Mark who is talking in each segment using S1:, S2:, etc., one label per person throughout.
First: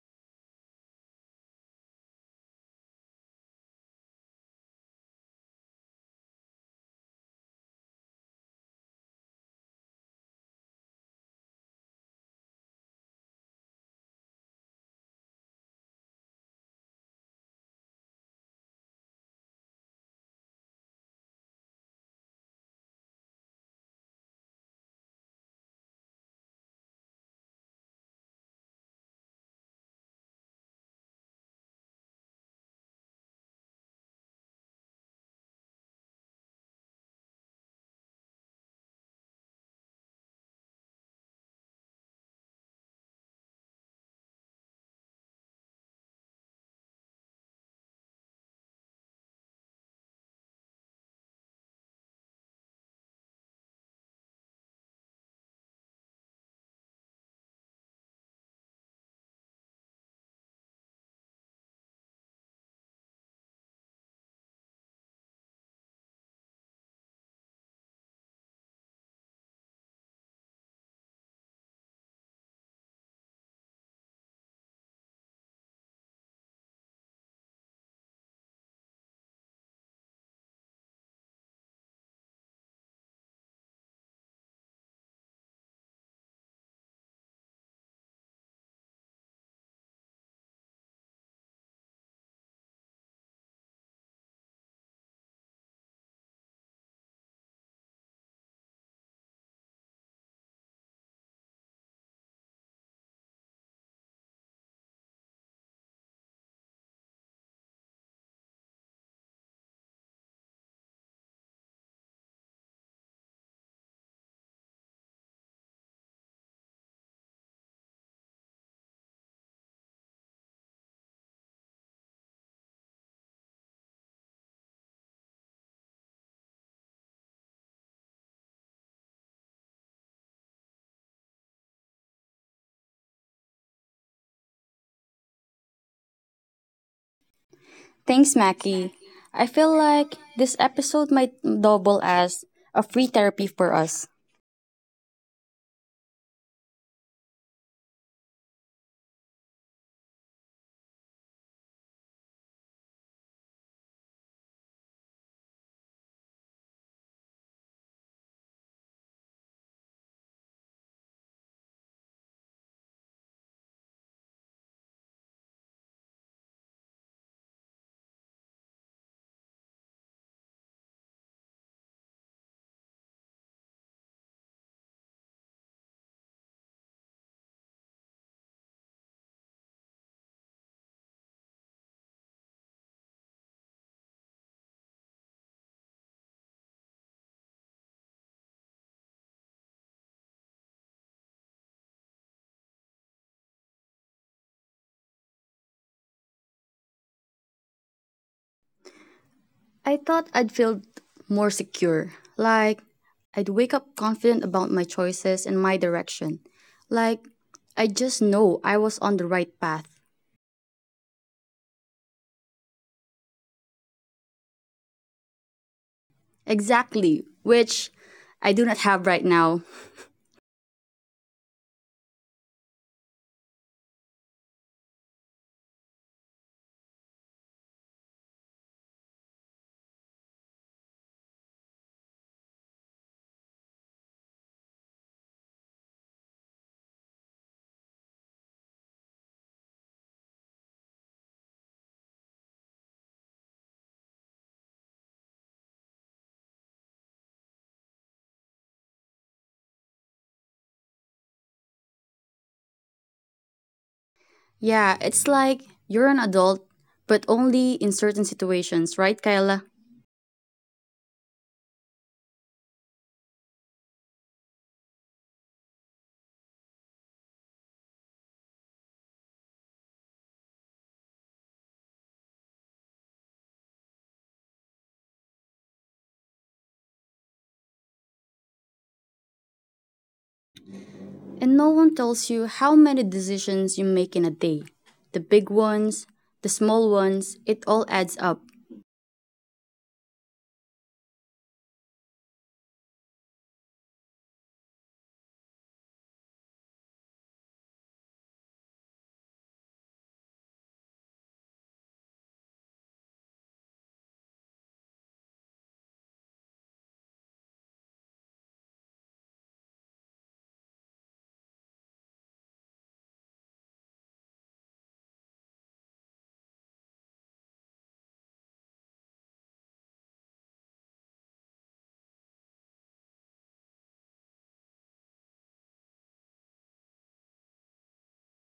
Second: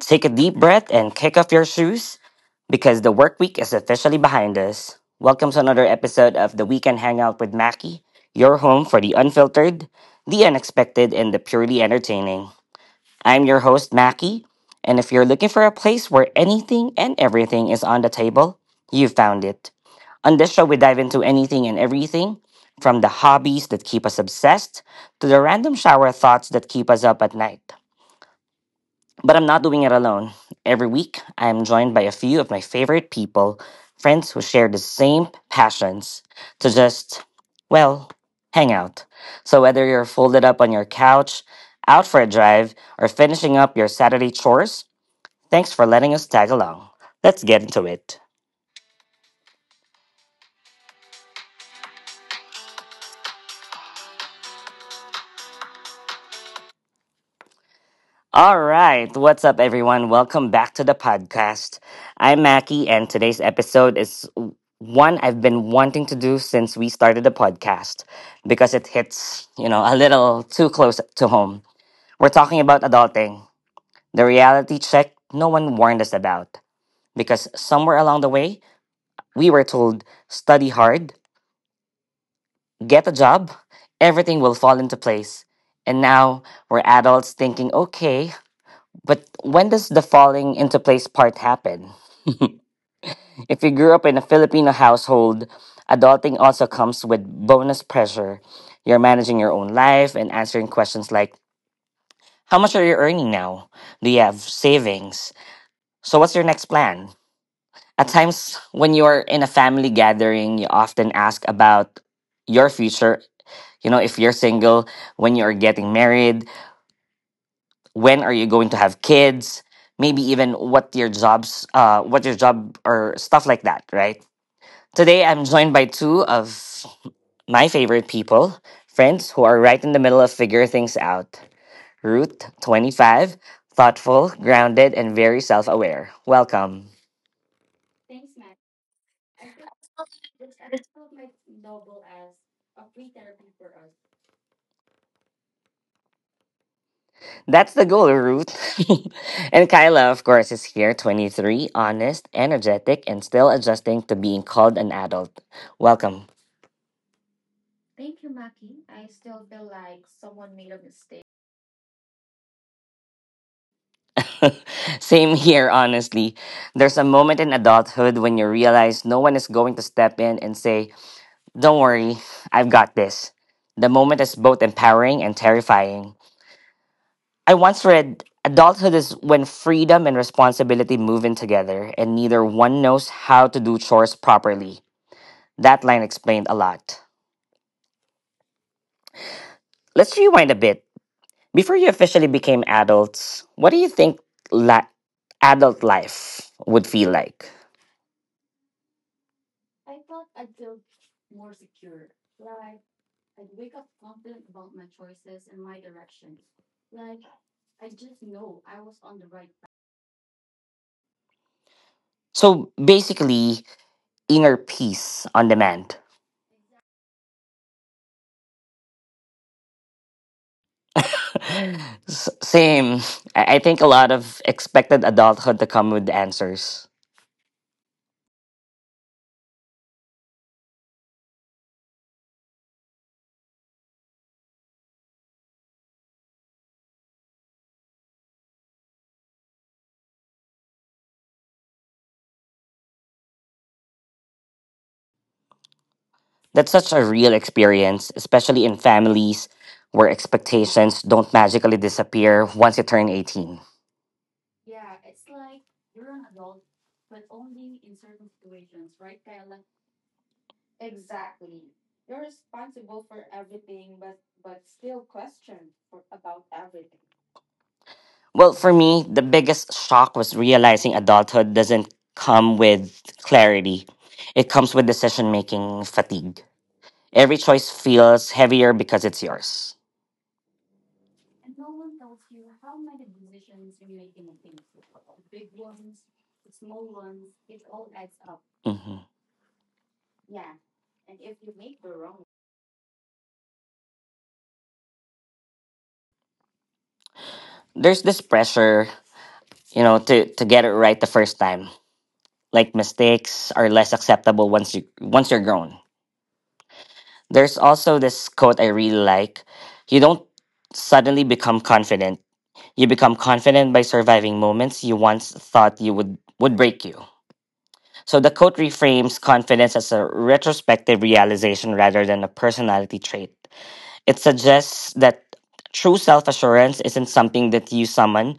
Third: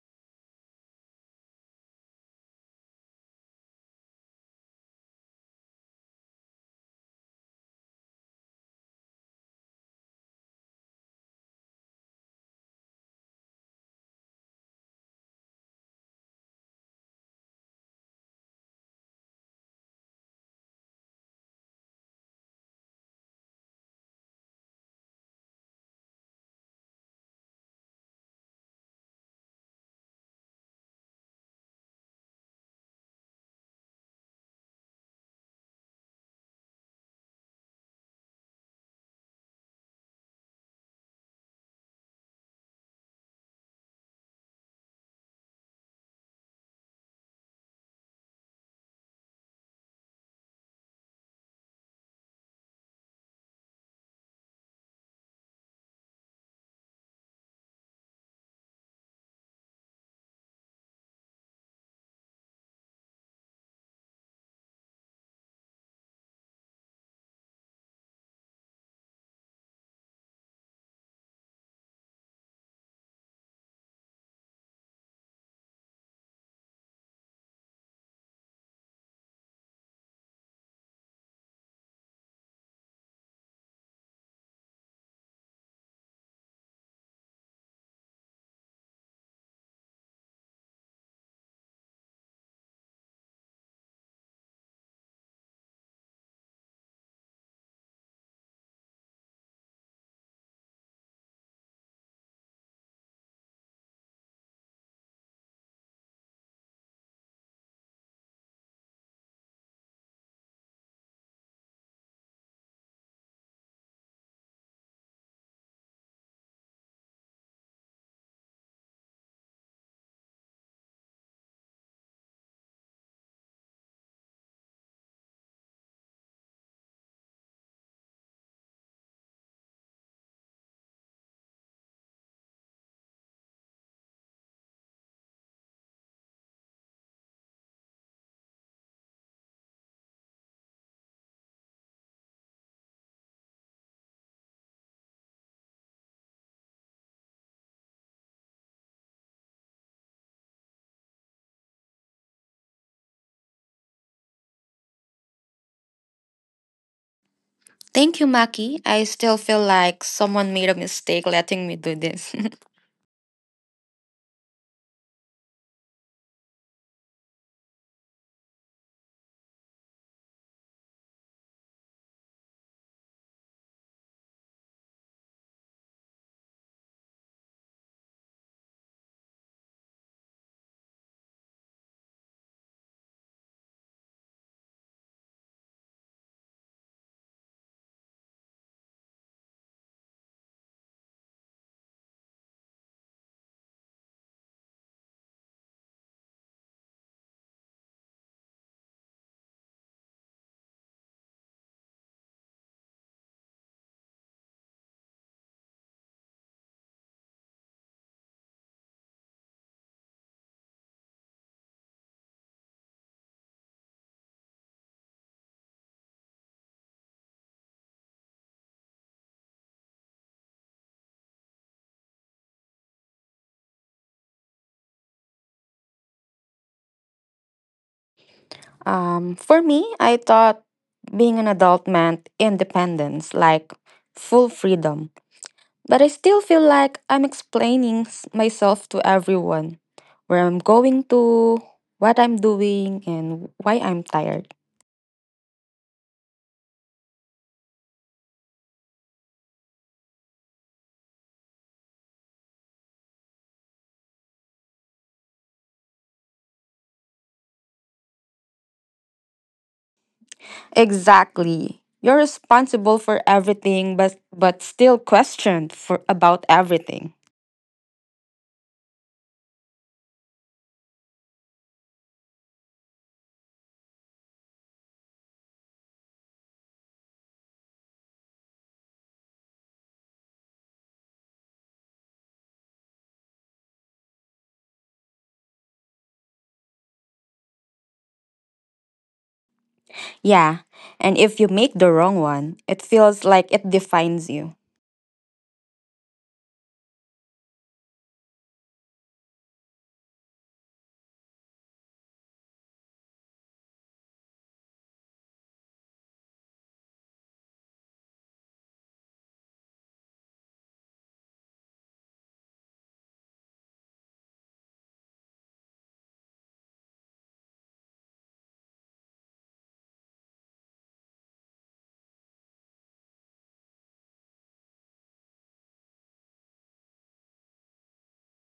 S1: Take a deep breath and kick off your shoes because the work week is officially behind us. Welcome to another episode of the Weekend Hangout with Mackie, your home for the unfiltered, the unexpected, and the purely entertaining. I'm your host, Mackie, and if you're looking for a place where anything and everything is on the table, you found it. On this show, we dive into anything and everything from the hobbies that keep us obsessed to the random shower thoughts that keep us up at night. But I'm not doing it alone. Every week, I am joined by a few of my favorite people, friends who share the same passions, to just, well, hang out. So whether you're folded up on your couch, out for a drive, or finishing up your Saturday chores, thanks for letting us tag along. Let's get into it. All right, what's up, everyone? Welcome back to the podcast. I'm Mackie, and today's episode is one I've been wanting to do since we started the podcast because it hits, you know, a little too close to home. We're talking about adulting, the reality check no one warned us about, because somewhere along the way, we were told study hard, get a job, everything will fall into place. And now we're adults thinking, okay, but when does the falling into place part happen? If you grew up in a Filipino household, adulting also comes with bonus pressure. You're managing your own life and answering questions like, how much are you earning now? Do you have savings? So, what's your next plan? At times, when you're in a family gathering, you often ask about your future. You know, if you're single, when you're getting married, when are you going to have kids, maybe even what your jobs what your job, or stuff like that, right? Today I'm joined by two of my favorite people, friends who are right in the middle of figure things out. Ruth, 25, thoughtful, grounded, and very self-aware. Welcome.
S2: Thanks, Mackie. I feel like this episode might double as a free therapy for us.
S1: That's the goal, Ruth. And Kyla, of course, is here, 23, honest, energetic, and still adjusting to being called an adult. Welcome.
S3: Thank you, Maki. I still feel like someone made a mistake letting me do this.
S1: Same here, honestly. There's a moment in adulthood when you realize no one is going to step in and say, don't worry, I've got this. The moment is both empowering and terrifying. I once read, adulthood is when freedom and responsibility move in together, and neither one knows how to do chores properly. That line explained a lot. Let's rewind a bit. Before you officially became adults, what do you think la- adult life would feel like?
S2: I thought I'd feel more secure. Like, I'd wake up confident about my choices and my direction. Like, I just know I was on the right path.
S1: So basically, inner peace on demand.
S2: Exactly, which I do not have right now.
S1: Same. I think a lot of expected adulthood to come with answers.
S3: For me, I thought being an adult meant independence, like full freedom. But I still feel like I'm explaining myself to everyone, where I'm going to, what I'm doing, and why I'm tired.
S1: That's such a real experience, especially in families where expectations don't magically disappear once you turn 18.
S2: Yeah, it's like you're an adult, but only in certain situations, right, Kyla?
S3: Exactly. You're responsible for everything, but still questioned for, about everything.
S1: Well, for me, the biggest shock was realizing adulthood doesn't come with clarity. It comes with decision making fatigue. Every choice feels heavier because it's yours.
S2: And no one tells you how many decisions you make in a day. The big ones, the small ones, it all adds up.
S1: Mhm.
S3: Yeah, and if you make the wrong one, it feels like it defines you.
S1: There's this pressure, you know, to get it right the first time. Like mistakes are less acceptable once you once you're grown. There's also this quote I really like. You don't suddenly become confident. You become confident by surviving moments you once thought you would break you. So the quote reframes confidence as a retrospective realization rather than a personality trait. It suggests that true self-assurance isn't something that you summon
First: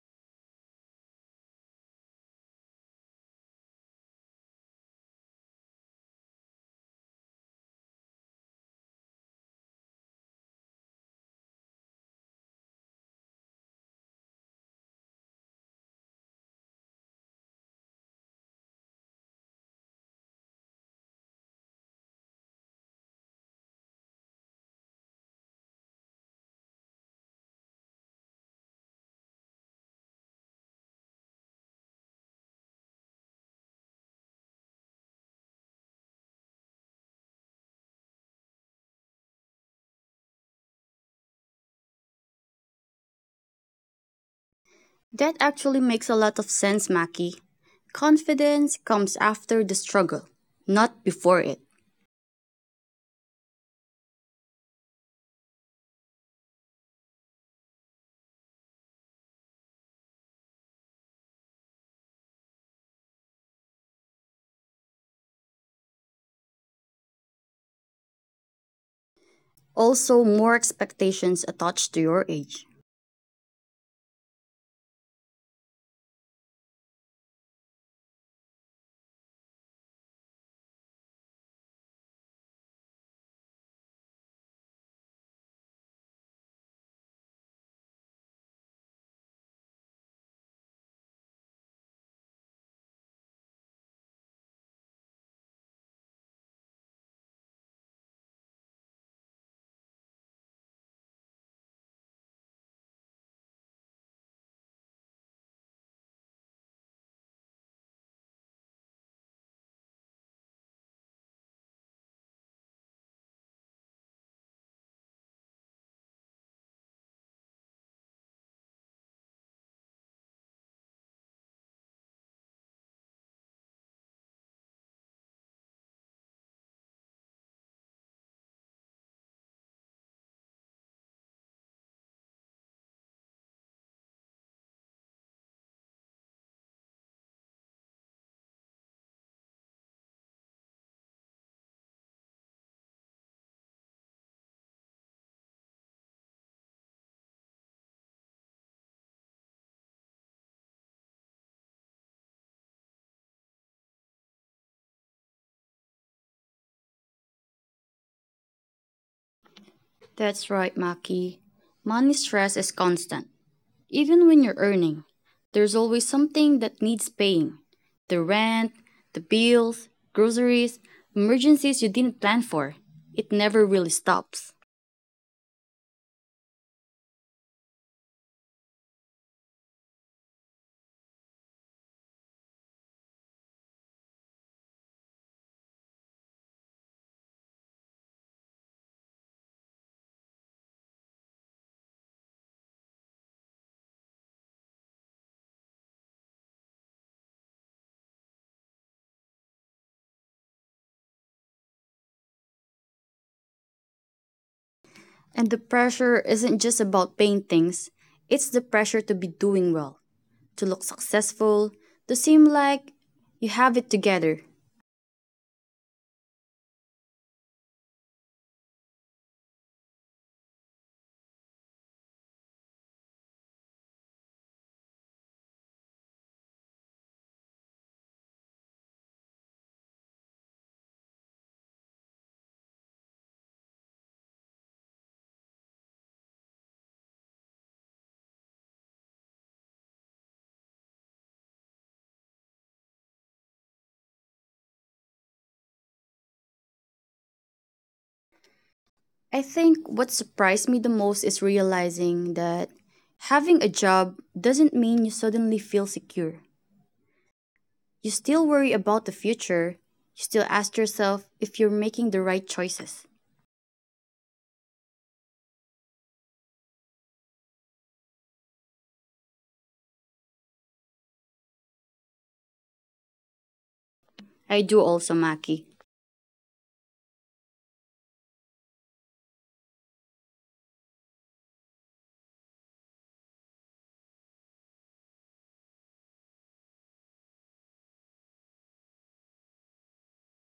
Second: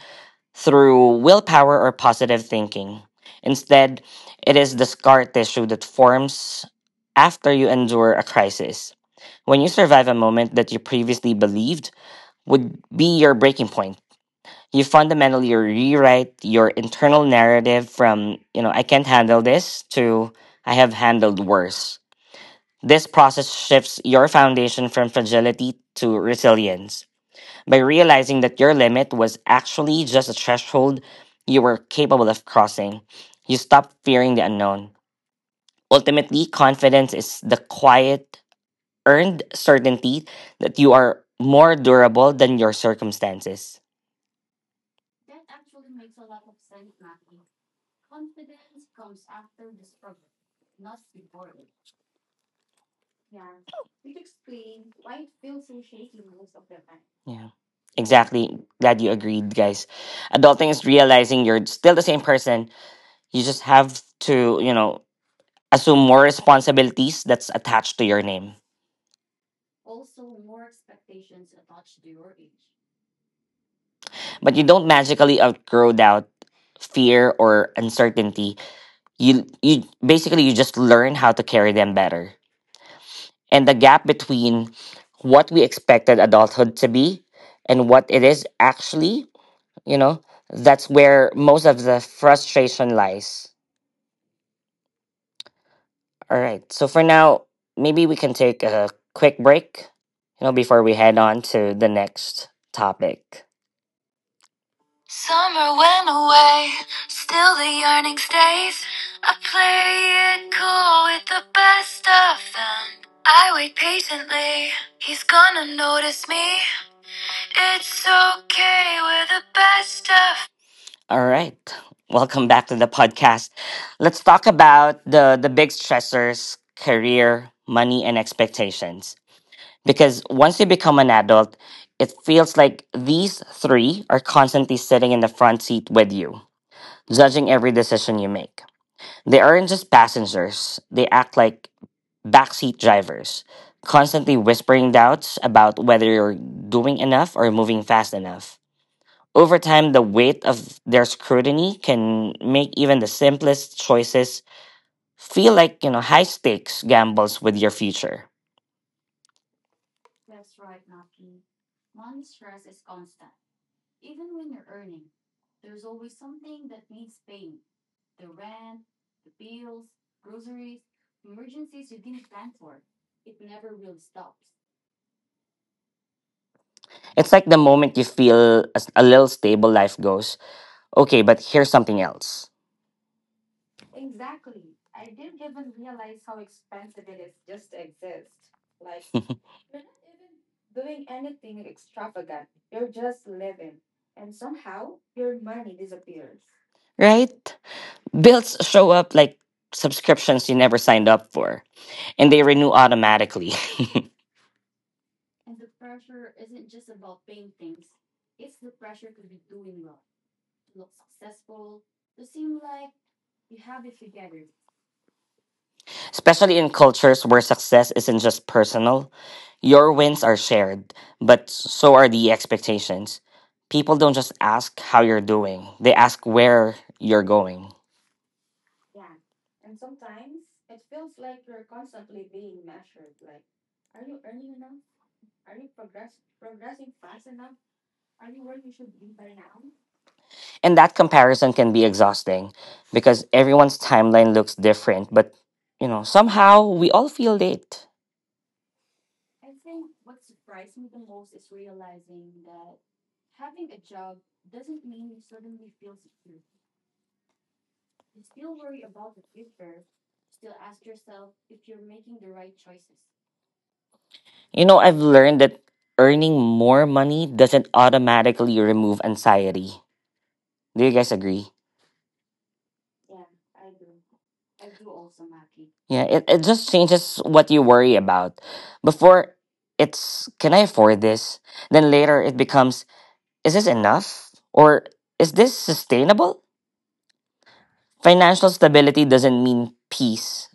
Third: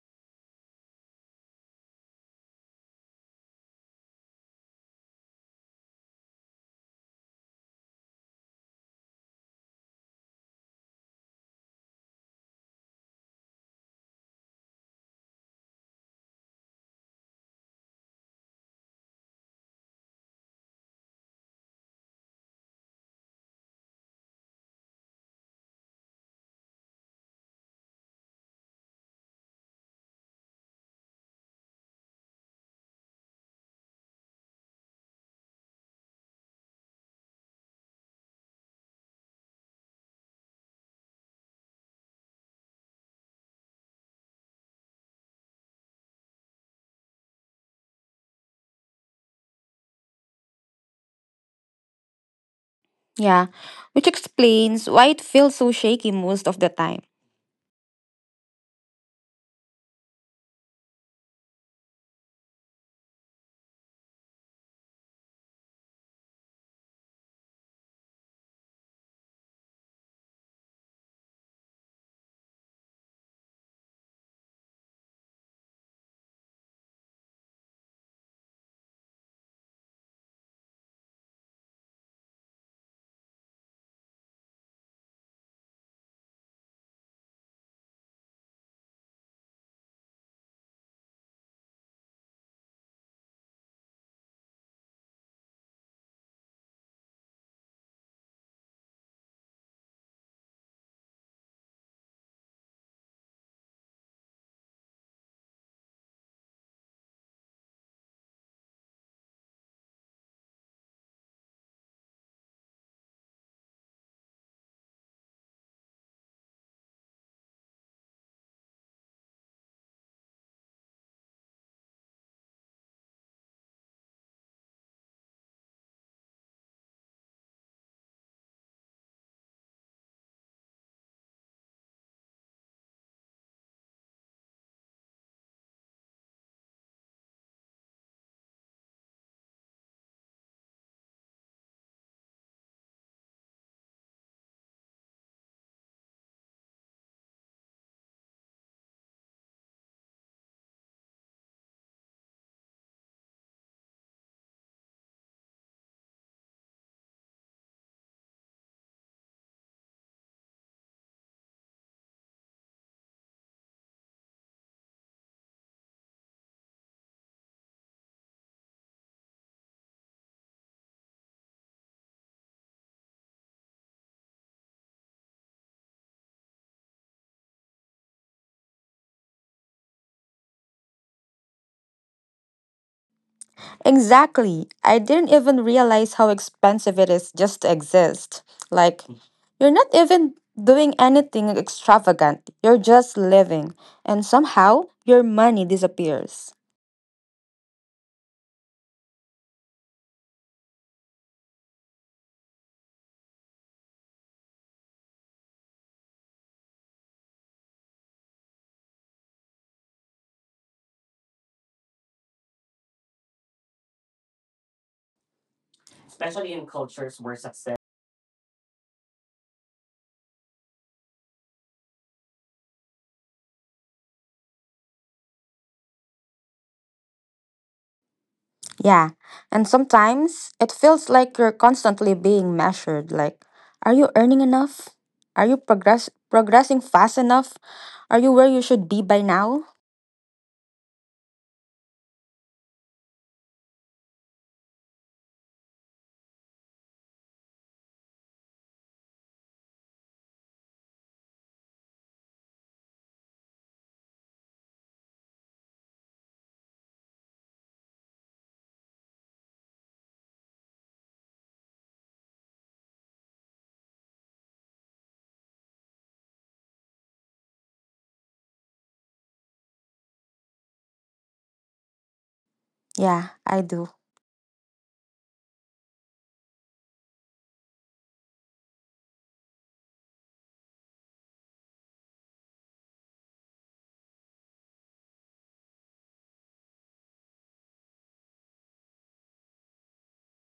S1: through willpower or positive thinking. Instead, it is the scar tissue that forms after you endure a crisis. When you survive a moment that you previously believed would be your breaking point, you fundamentally rewrite your internal narrative from, you know, I can't handle this, to I have handled worse. This process shifts your foundation from fragility to resilience. By realizing that your limit was actually just a threshold you were capable of crossing, you stopped fearing the unknown. Ultimately, confidence is the quiet, earned certainty that you are more durable than your circumstances.
S2: That actually makes a lot of sense, Maki. Confidence comes after the struggle, not before it.
S3: Yeah, which explains why it feels so shaky most of the time.
S1: Yeah. Exactly. Glad you agreed, guys. Adulting is realizing you're still the same person. You just have to, you know, assume more responsibilities that's attached to your name.
S2: Also, more expectations attached to your age.
S1: But you don't magically outgrow doubt, fear, or uncertainty. You basically, you just learn how to carry them better. And the gap between what we expected adulthood to be and what it is actually, you know, that's where most of the frustration lies. All right. So for now, maybe we can take a quick break, you know, before we head on to the next topic. Summer went away, still the yearning stays. I play it cool with the best of them. I wait patiently, he's gonna notice me. It's okay, we're the best of. All right, welcome back to the podcast. Let's talk about the big stressors, career, money, and expectations, because once you become an adult, it feels like these three are constantly sitting in the front seat with you, judging every decision you make. They aren't just passengers, they act like backseat drivers, constantly whispering doubts about whether you're doing enough or moving fast enough. Over time, the weight of their scrutiny can make even the simplest choices feel like, you know, high stakes gambles with your future.
S2: That's right, Maki. Money stress is constant. Even when you're earning, there's always something that needs paying the rent, the bills, groceries, emergencies you didn't plan for. It never really stops.
S1: It's like the moment you feel as a little stable, life goes, okay, but here's something else.
S3: Exactly. I didn't even realize how expensive it is just to exist. Like, you're not even doing anything extravagant, you're just living, and somehow your money disappears.
S1: Right? Bills show up like subscriptions you never signed up for, and they renew automatically.
S2: And the pressure isn't just about paying things, it's the pressure to be doing well, to look successful, to seem like you have it together.
S1: Especially in cultures where success isn't just personal, your wins are shared, but so are the expectations. People don't just ask how you're doing, they ask where you're going.
S3: Yeah. And sometimes it feels like you're constantly being measured. Like, are you earning enough? Are you progressing fast enough? Are you where you should be by now?
S1: And that comparison can be exhausting, because everyone's timeline looks different, but you know, somehow we all feel late.
S2: I think what surprised me the most is realizing that having a job doesn't mean you suddenly feel secure. You still worry about the future. You still ask yourself if you're making the right choices.
S1: You know, I've learned that earning more money doesn't automatically remove anxiety. Do you guys agree?
S3: Yeah, I do.
S2: I do also, Maki.
S1: Yeah, it just changes what you worry about. Before it's, can I afford this? Then later it becomes, is this enough? Or is this sustainable? Financial stability doesn't mean peace.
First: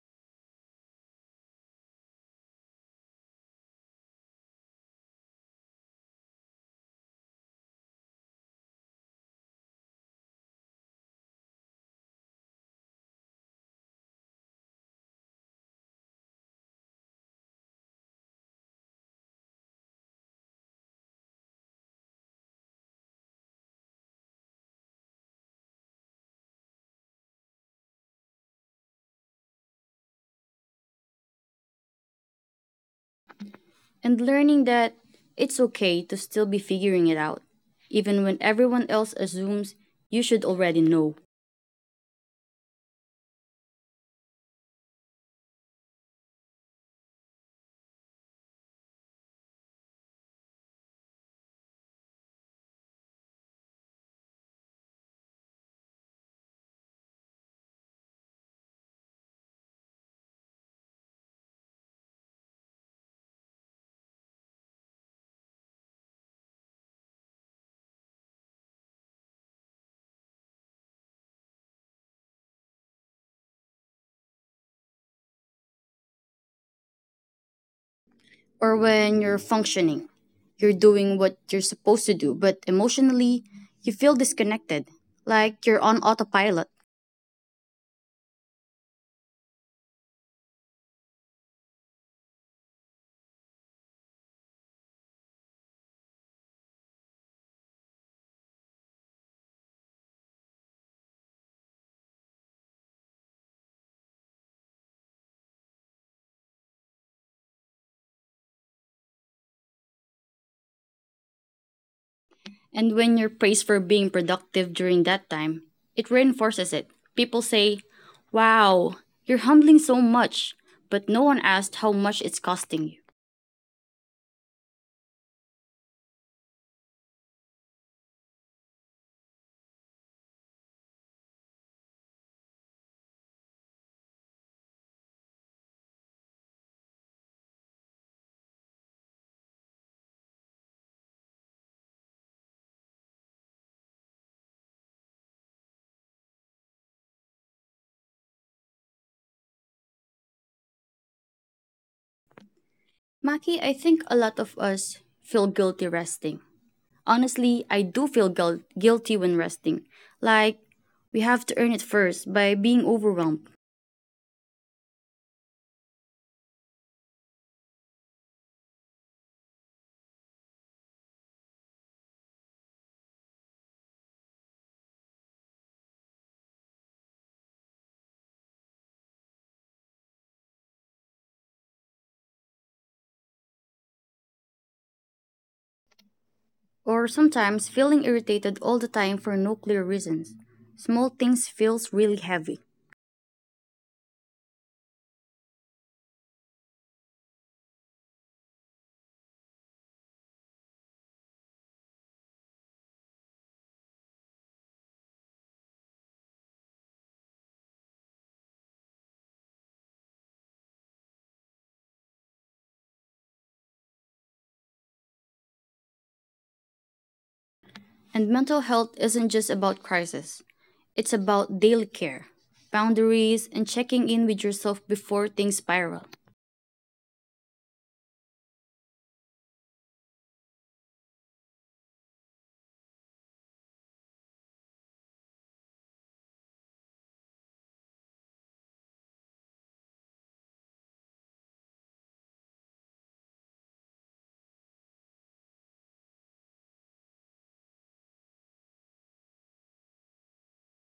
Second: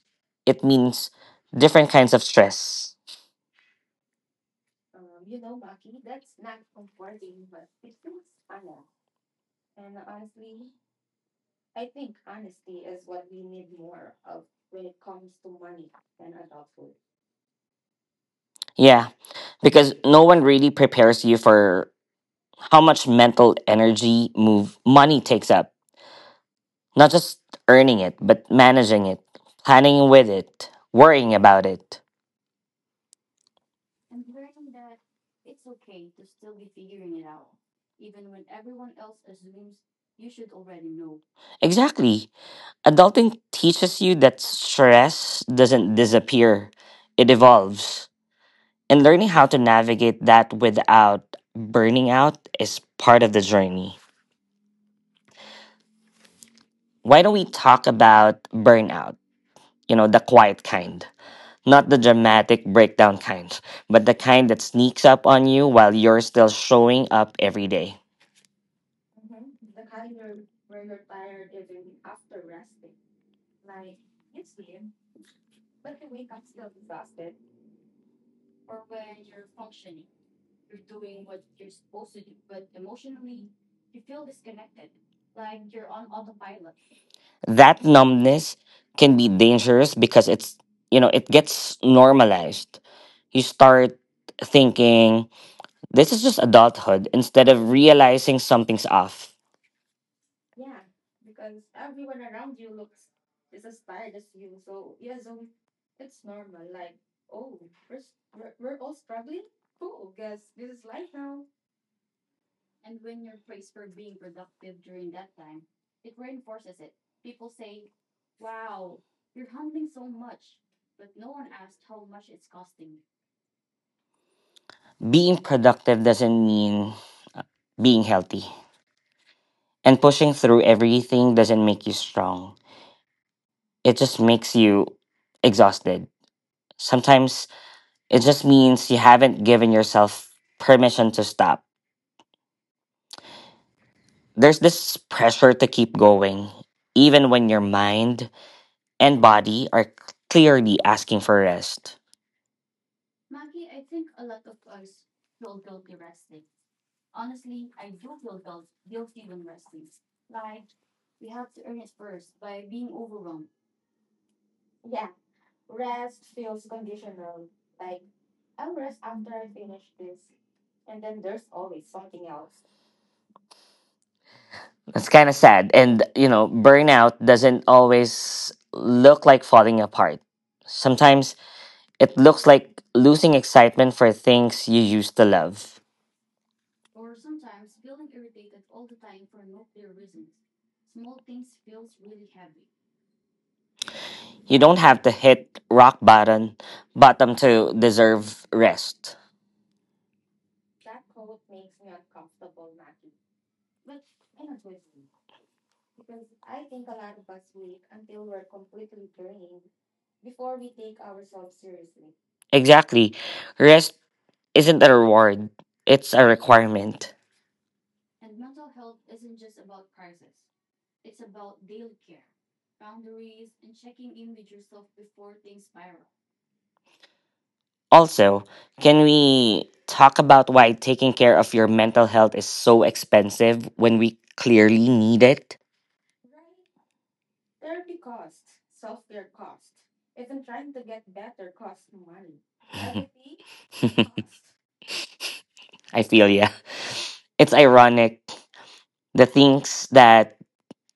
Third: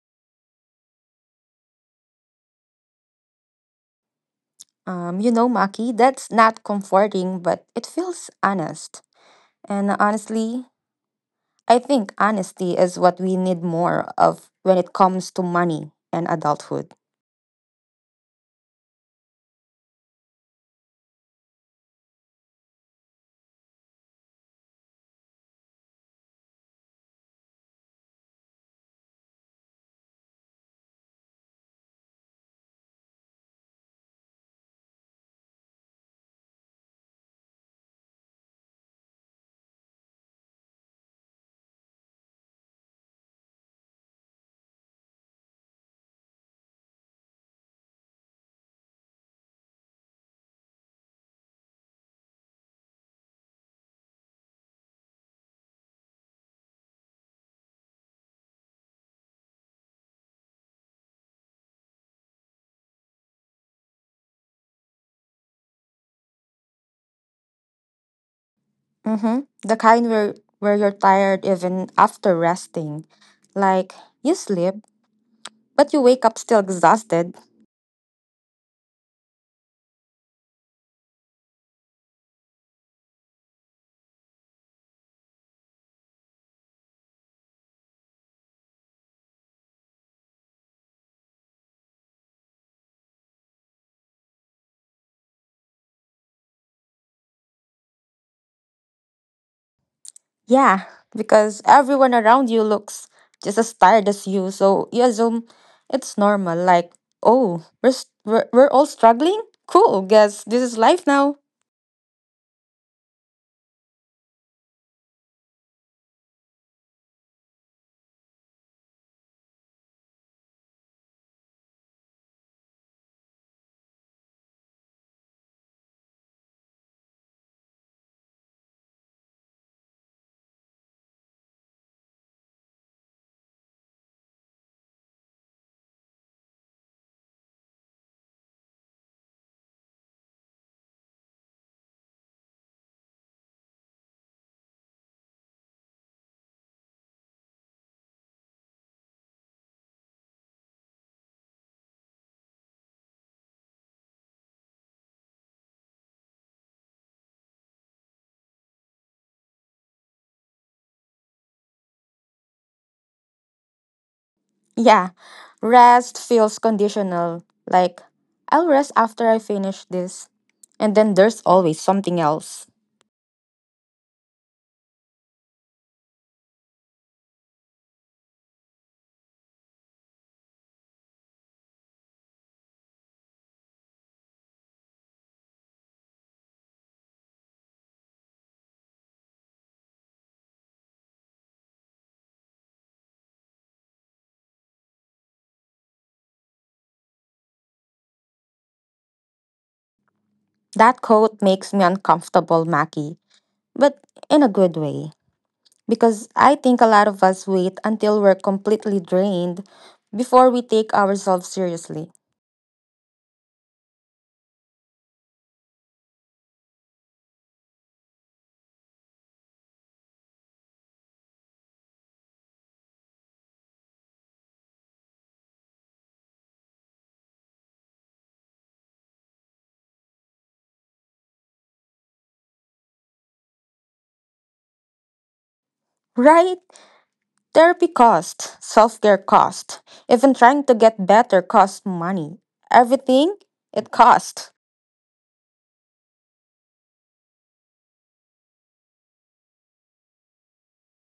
S1: It means different kinds of stress.
S3: You know, Maki, that's not comforting, but it feels honest. And honestly, I think honesty is what we need more of when it comes to money and adulthood.
S1: Yeah, because no one really prepares you for how much mental energy move money takes up. Not just earning it, but managing it, planning with it, worrying about it.
S2: And learning that it's okay to still be figuring it out, even when everyone else assumes you should already know.
S1: Exactly. Adulting teaches you that stress doesn't disappear, it evolves. And learning how to navigate that without burning out is part of the journey. Why don't we talk about burnout? You know, the quiet kind, not the dramatic breakdown kind, but the kind that sneaks up on you while you're still showing up every day.
S3: Mm-hmm. The kind where you're tired even after resting. Like, you sleep, but you wake up still exhausted.
S2: Or when you're functioning, you're doing what you're supposed to do, but emotionally, you feel disconnected, like you're on autopilot.
S1: That numbness can be dangerous, because it's, you know, it gets normalized. You start thinking, this is just adulthood, instead of realizing something's off.
S3: Yeah, because everyone around you looks just as tired as you, so you assume it's normal. Like, oh, we're all struggling? Cool, guess this is life now.
S2: And when you're praised for being productive during that time, it reinforces it. People say, Wow, you're handling so much, but no one asked how much it's costing you.
S1: Being productive doesn't mean uh, being healthy. And pushing through everything doesn't make you strong. It just makes you exhausted. Sometimes it just means you haven't given yourself permission to stop. There's this pressure to keep going, even when your mind and body are clearly asking for rest.
S2: Maki, I think a lot of us feel guilty resting. Honestly, I do feel guilty when resting. Like, we have to earn it first by being overwhelmed,
S3: Yeah, rest feels conditional. Like, I'll rest after I finish this. And then there's always something else.
S1: That's kind of sad. And, you know, burnout doesn't always look like falling apart. Sometimes it looks like losing excitement for things you used to love.
S2: or sometimes feeling irritated all the time for no clear reasons. Small things feels really heavy.
S1: You don't have to hit rock bottom bottom to deserve rest.
S3: That quote makes me uncomfortable, Mackie, but in a good way. Because I think a lot of us wait until we're completely drained before we take ourselves seriously.
S1: Exactly. Rest isn't a reward, it's a requirement.
S2: And mental health isn't just about crisis, it's about daily care, boundaries, and checking in with yourself before things spiral.
S1: Also, can we talk about why taking care of your mental health is so expensive when we clearly need it?
S3: Right? Therapy costs, self care costs, even trying to get better costs money. Everything, it costs.
S1: I feel, yeah. It's ironic. The things that,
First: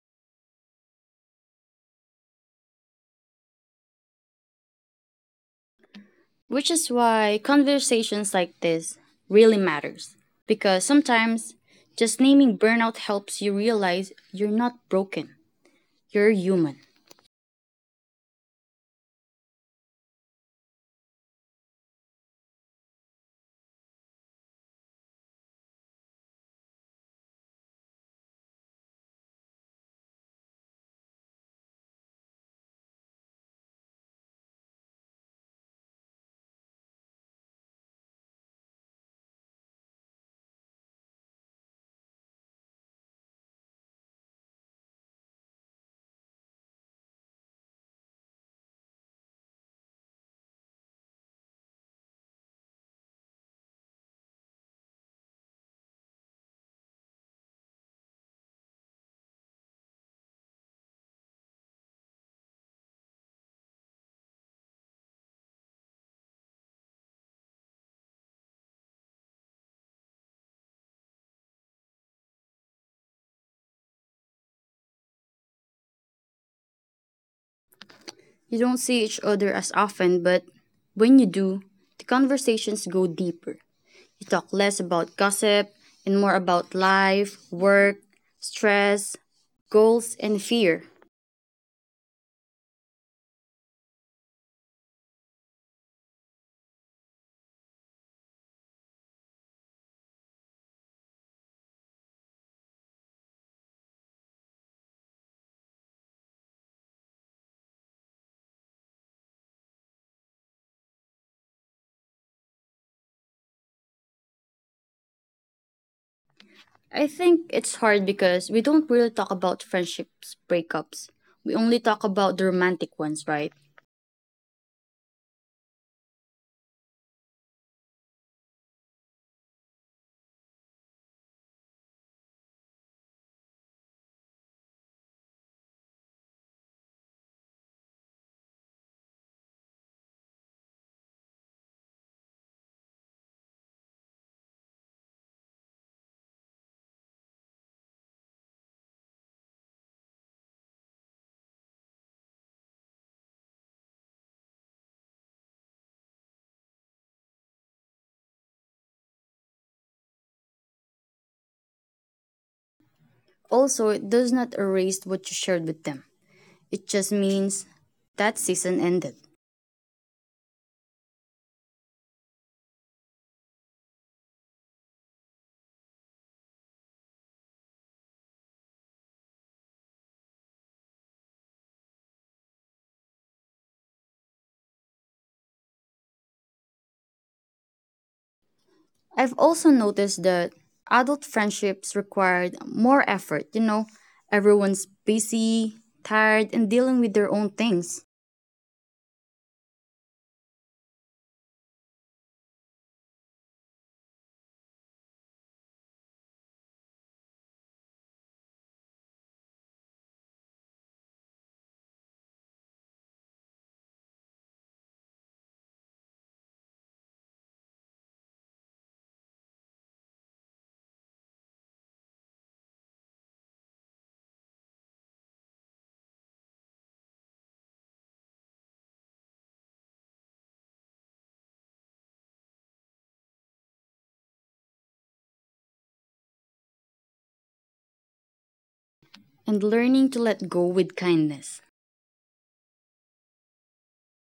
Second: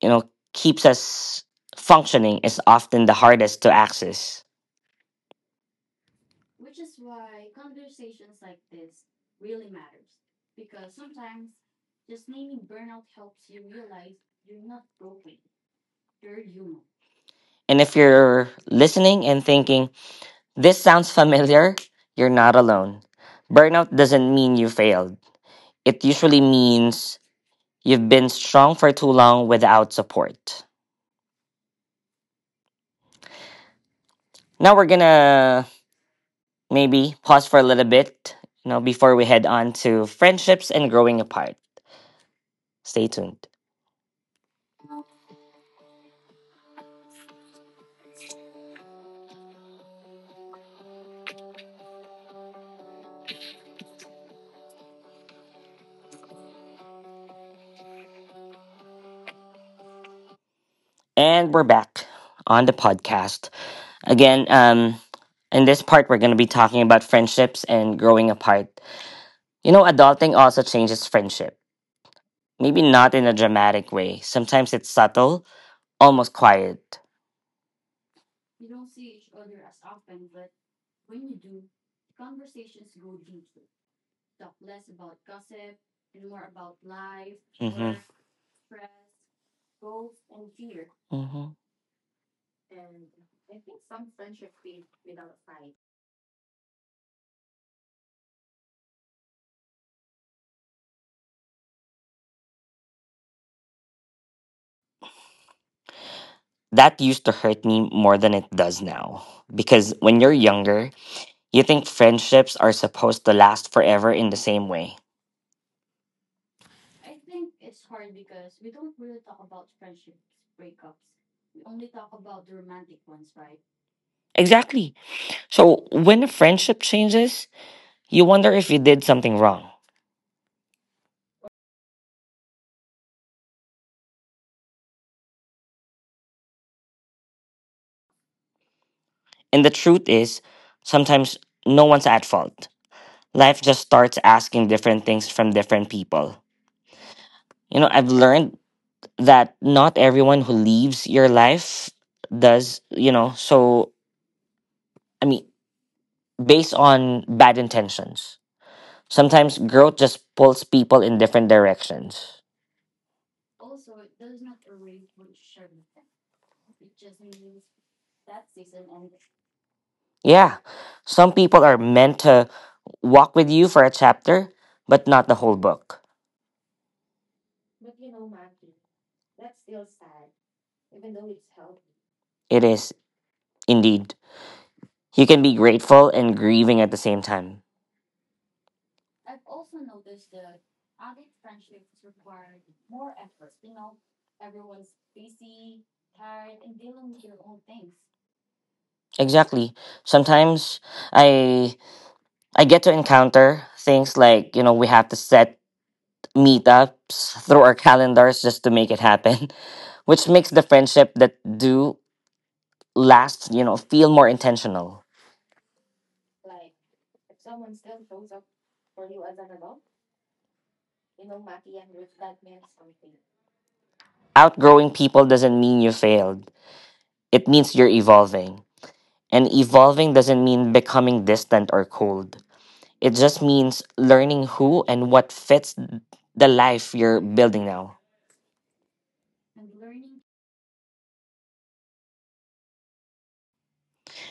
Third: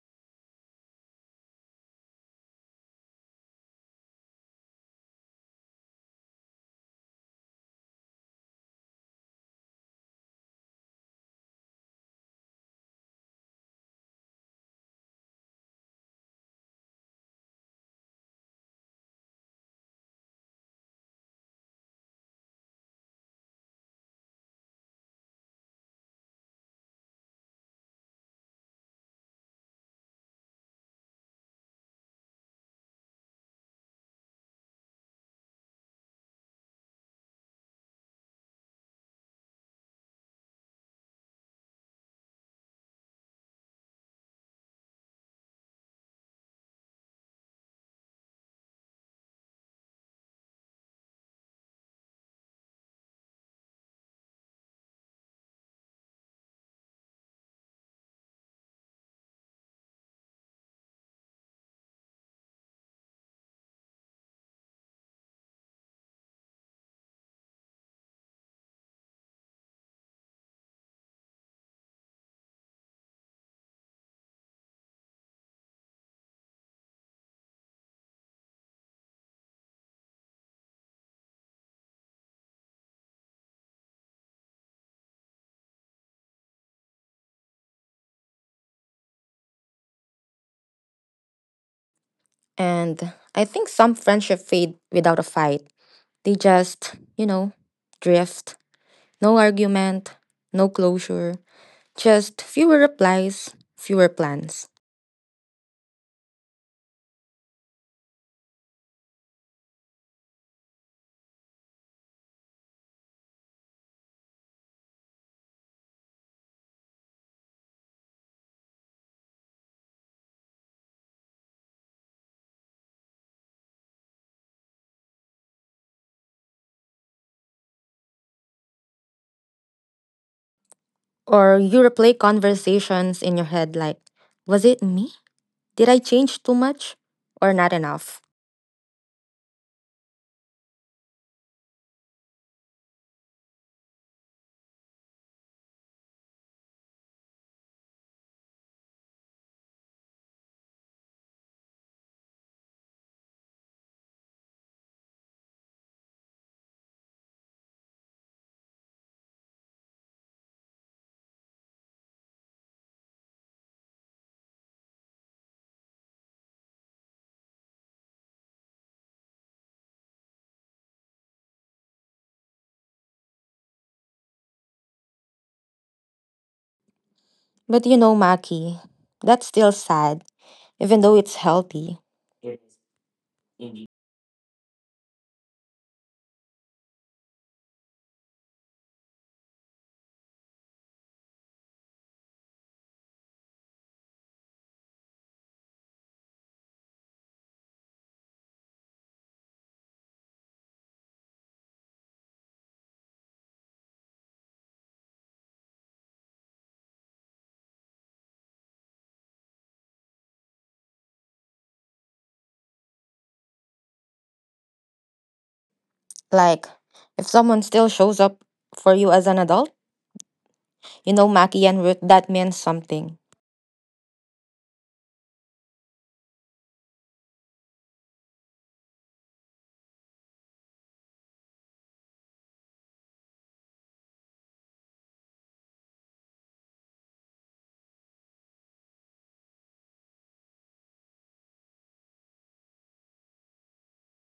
S1: you know, keeps us functioning is often the hardest to access.
S2: Which is why conversations like this really matters because sometimes just naming burnout helps you realize you're not broken. You're human.
S1: And if you're listening and thinking, this sounds familiar, you're not alone. Burnout doesn't mean you failed, it usually means you've been strong for too long without support. Now we're gonna maybe pause for a little bit, you know, before we head on to friendships and growing apart. Stay tuned. And we're back on the podcast. Again, in this part, we're going to be talking about friendships and growing apart. You know, adulting also changes friendship. Maybe not in a dramatic way. Sometimes it's subtle, almost quiet.
S2: You don't see each other as often, but when you do, the conversations go deeper. He talked less about gossip and more about life,
S1: Hmm.
S2: work, stress, goals, and fear.
S1: Hmm.
S3: And I think some friendship fade without a fight. They just, you know, drift. No argument, no closure, just fewer replies, fewer plans.
S1: That used to hurt me more than it does now. Because when you're younger, you think friendships are supposed to last forever in the same way.
S2: I think it's hard because we don't really talk about friendships breakups. We only talk about the romantic ones, right?
S1: Exactly. So when a friendship changes, you wonder if you did something wrong.
S3: Or you replay conversations in your head like, was it me? Did I change too much or not enough?
S1: And the truth is, sometimes no one's at fault. Life just starts asking different things from different people. You know, I've learned that not everyone who leaves your life does, you know. So, I mean, based on bad intentions, sometimes growth just pulls people in different directions.
S2: Also, it does not erase what you shared with them. It just means that season ended.
S1: Yeah, some people are meant to walk with you for a chapter, but not the whole book.
S3: But you know, Maki, that's still sad, even though it's healthy.
S1: It is indeed. You can be grateful and grieving at the same time.
S2: I've also noticed that adult friendships required more effort. You know, everyone's busy, tired, and dealing with their own things.
S1: Exactly. Sometimes I I get to encounter things like, you know, we have to set meetups through our calendars just to make it happen, which makes the friendship that do last, you know, feel more intentional.
S3: Like, if someone still shows up for you as an adult, you know, Maki and Ruth, that means something.
S1: Outgrowing people doesn't mean you failed. It means you're evolving. And evolving doesn't mean becoming distant or cold. It just means learning who and what fits the life you're building now.
S2: And learning to let go with kindness.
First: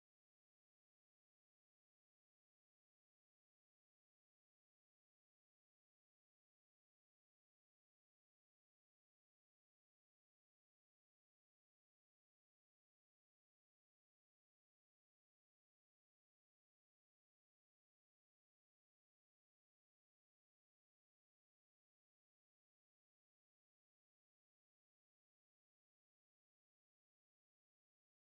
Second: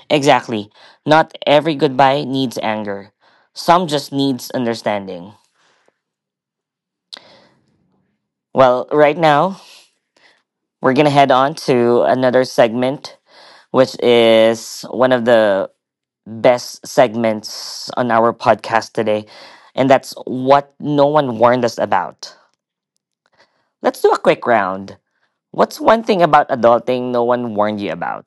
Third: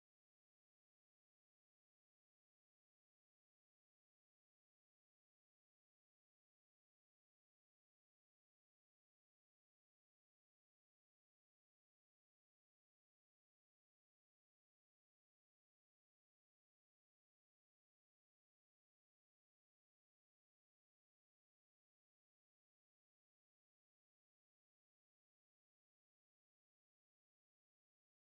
S1: Exactly. Not every goodbye needs anger. Some just needs understanding. Well, right now, we're going to head on to another segment which is one of the best segments on our podcast today. And that's what no one warned us about. Let's do a quick round. What's one thing about adulting no one warned you about?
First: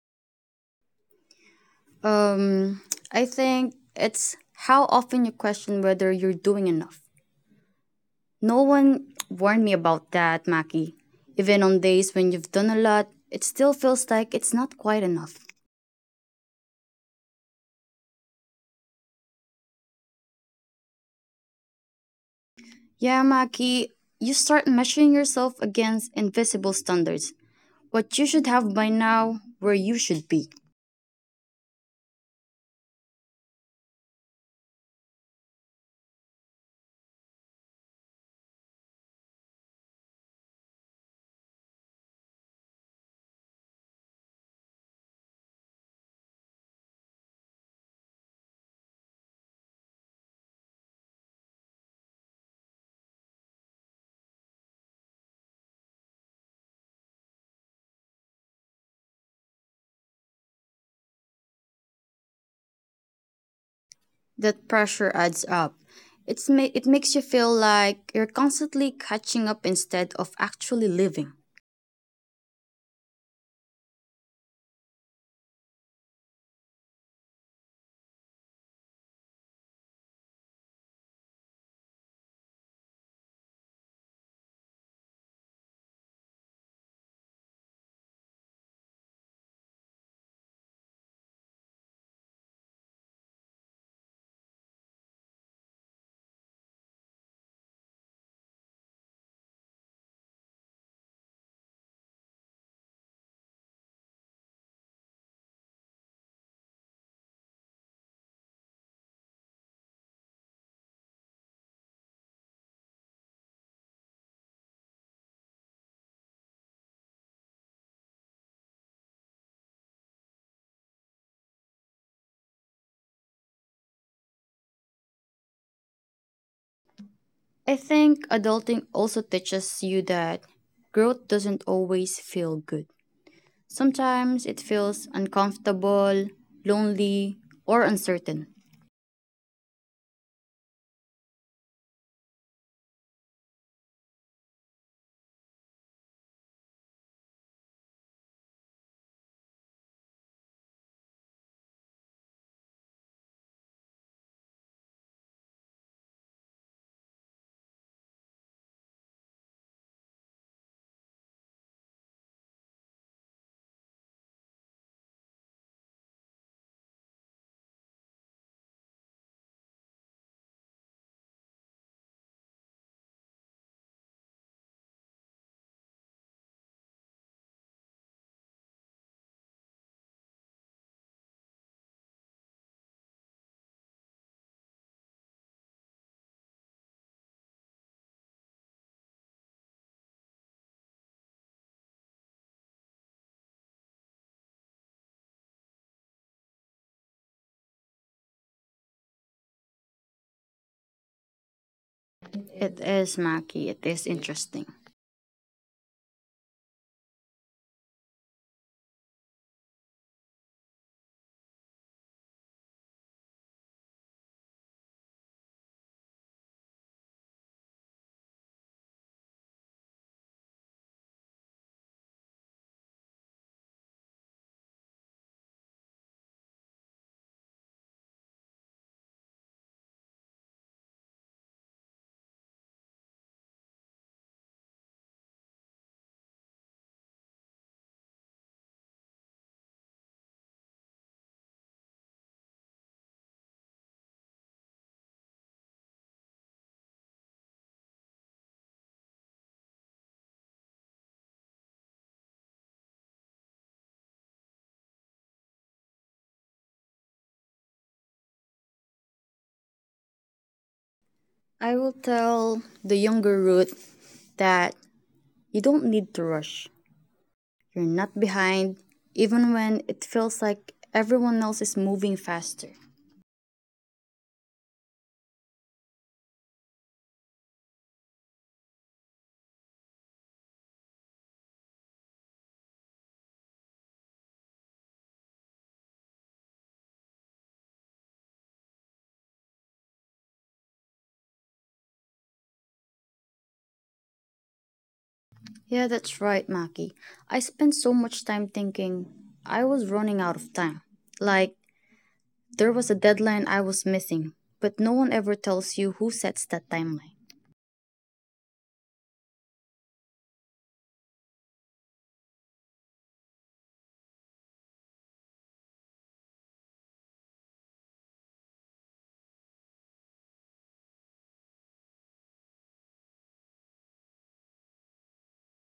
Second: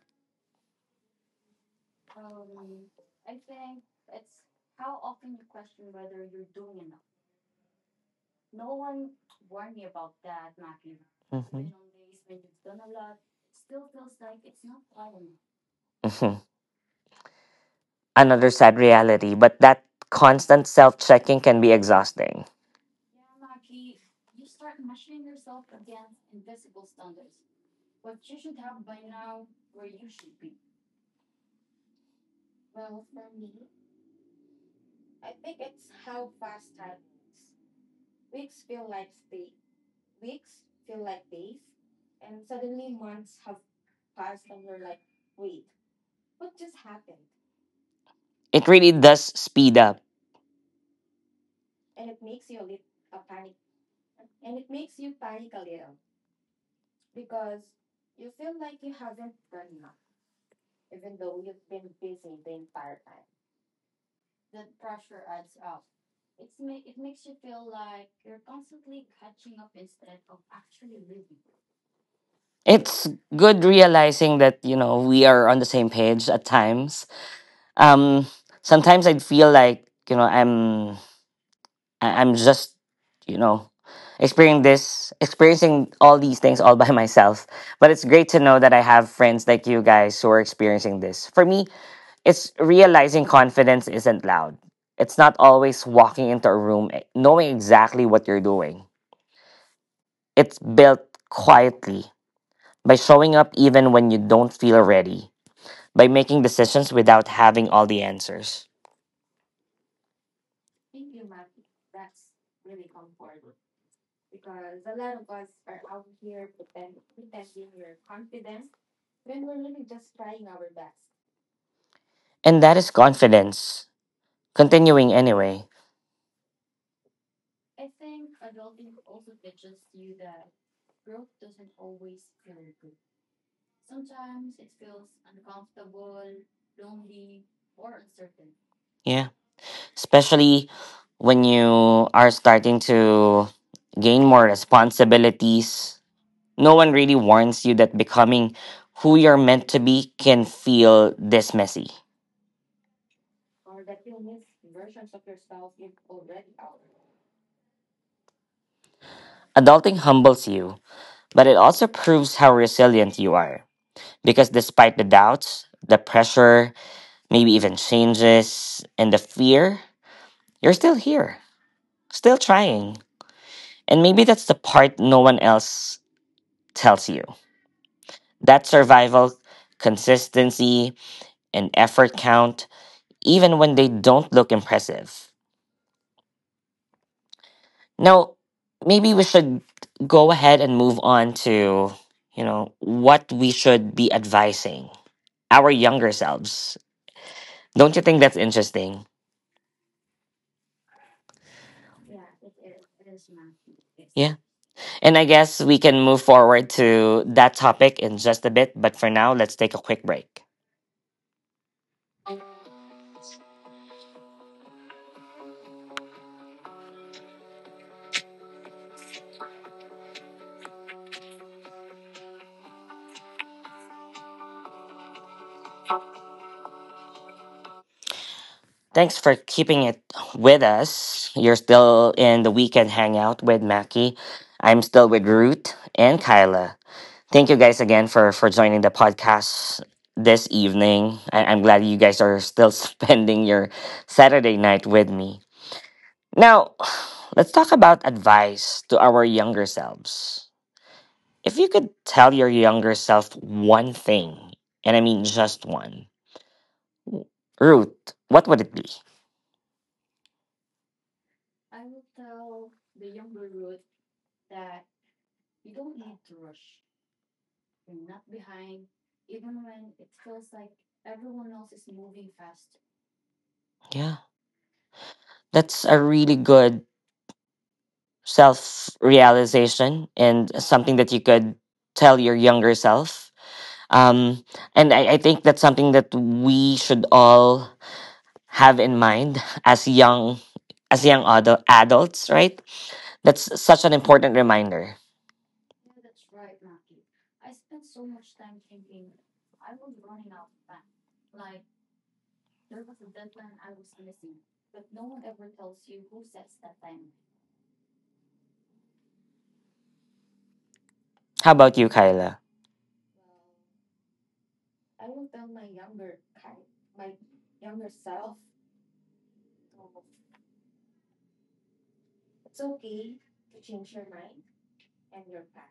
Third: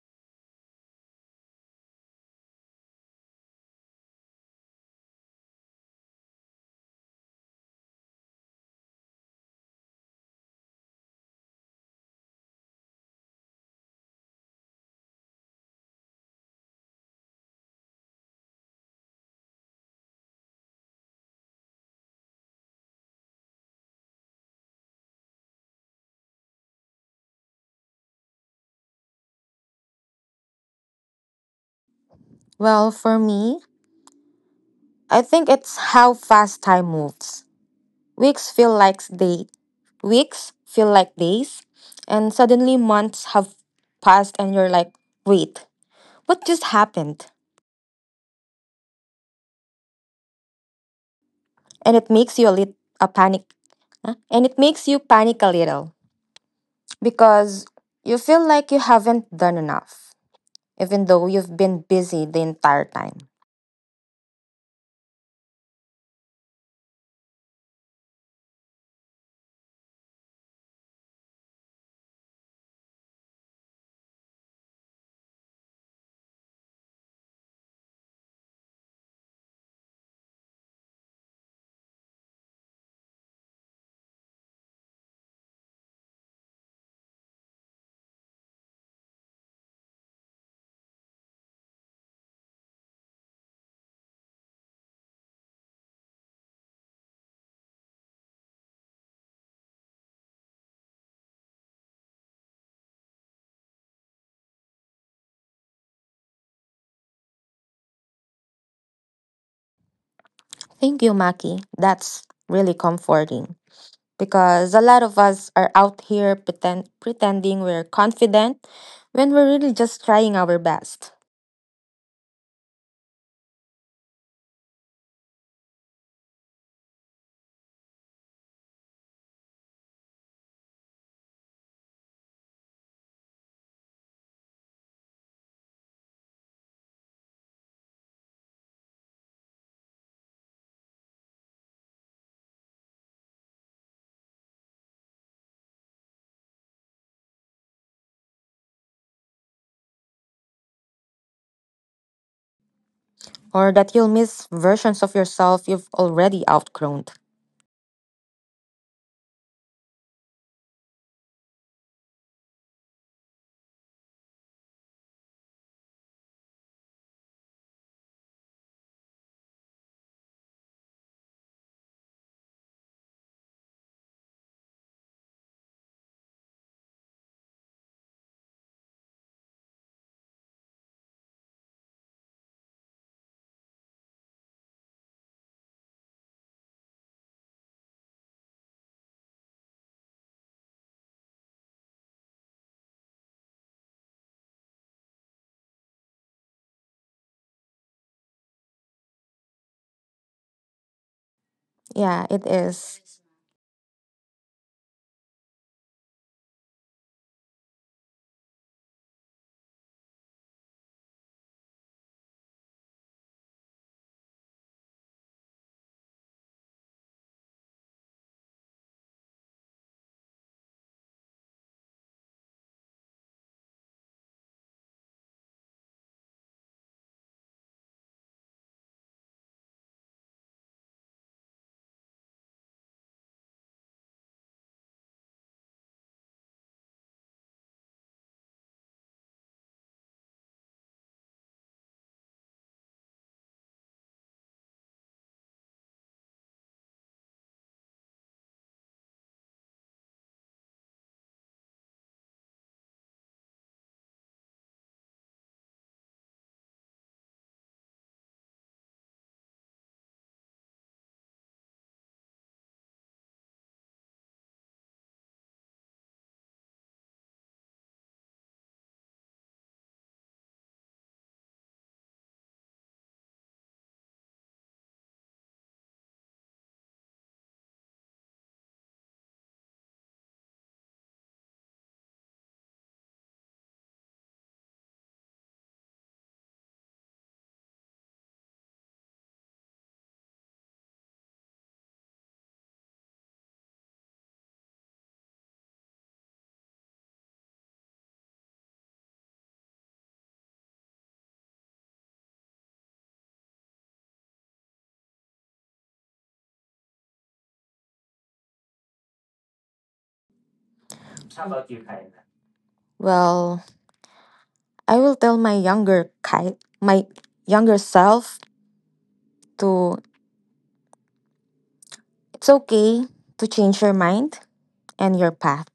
S2: Um, I think it's how often you question whether you're doing enough. No one warned me about that, Maki. Even
S1: Mhm.
S2: on days when you've done a lot, it still feels like it's not quite enough.
S1: Mhm. Another sad reality, but that constant self checking can be exhausting.
S2: Yeah, Maki, you start measuring yourself against invisible standards. What you should have by now, where you should be.
S3: Well, for me, I think it's how fast time moves. Weeks feel like day, Weeks feel like days, and suddenly months have passed, and you're like, wait, what just happened?
S1: It really does speed up.
S3: And it makes you a panic, huh? And it makes you panic a little. Because you feel like you haven't done enough, even though you've been busy the entire time.
S2: That pressure adds up. It makes you feel like you're constantly catching up instead of actually living.
S1: It's good realizing that, you know, we are on the same page at times. um Sometimes I'd feel like, you know, I'm just, you know, experiencing all these things all by myself, but it's great to know that I have friends like you guys who are experiencing this for me. It's realizing confidence isn't loud. It's not always walking into a room, knowing exactly what you're doing. It's built quietly, by showing up even when you don't feel ready, by making decisions without having all the answers.
S3: Thank you, Maki. That's really comforting because a lot of us are out here pretending we're confident when we're really just trying our best,
S1: And that is confidence continuing anyway.
S2: I think adulting also teaches you that growth doesn't always feel good. Sometimes it feels uncomfortable, lonely, or uncertain.
S1: Yeah. Especially when you are starting to gain more responsibilities. No one really warns you that becoming who you're meant to be can feel this messy.
S3: or that you'll miss versions of yourself you've already outgrown.
S1: Adulting humbles you, but it also proves how resilient you are. Because despite the doubts, the pressure, maybe even changes, and the fear, you're still here, still trying. And maybe that's the part no one else tells you. That survival, consistency, and effort count, even when they don't look impressive. Now, maybe we should go ahead and move on to, you know, what we should be advising our younger selves. Don't you think that's interesting?
S3: Yeah, it
S2: It is
S3: is.
S2: Maki, it is
S1: Yeah.
S2: interesting.
S1: And I guess we can move forward to that topic in just a bit, but for now, let's take a quick break. Thanks for keeping it with us. You're still in the Weekend Hangout with Mackie. I'm still with Root and Kyla. Thank you guys again for joining the podcast this evening. I'm glad you guys are still spending your Saturday night with me. Now, let's talk about advice to our younger selves. If you could tell your younger self one thing, and I mean just one, Root, what would it be?
S2: I will tell the younger Ruth that you don't need to rush. You're not behind, even when it feels like everyone else is moving faster.
S1: Yeah. That's a really good self realization and something that you could tell your younger self. Um, and I think that's something that we should all have in mind as young adults, right? That's such an important reminder.
S2: Yeah, that's right, Maki. I spent so much time thinking I was running out of time. Like, there was a deadline I was missing, but no one ever tells you who sets that timeline.
S1: How about you, Kyla?
S3: Well, I will tell my younger Kai, my younger self to, it's okay to change your mind and your path.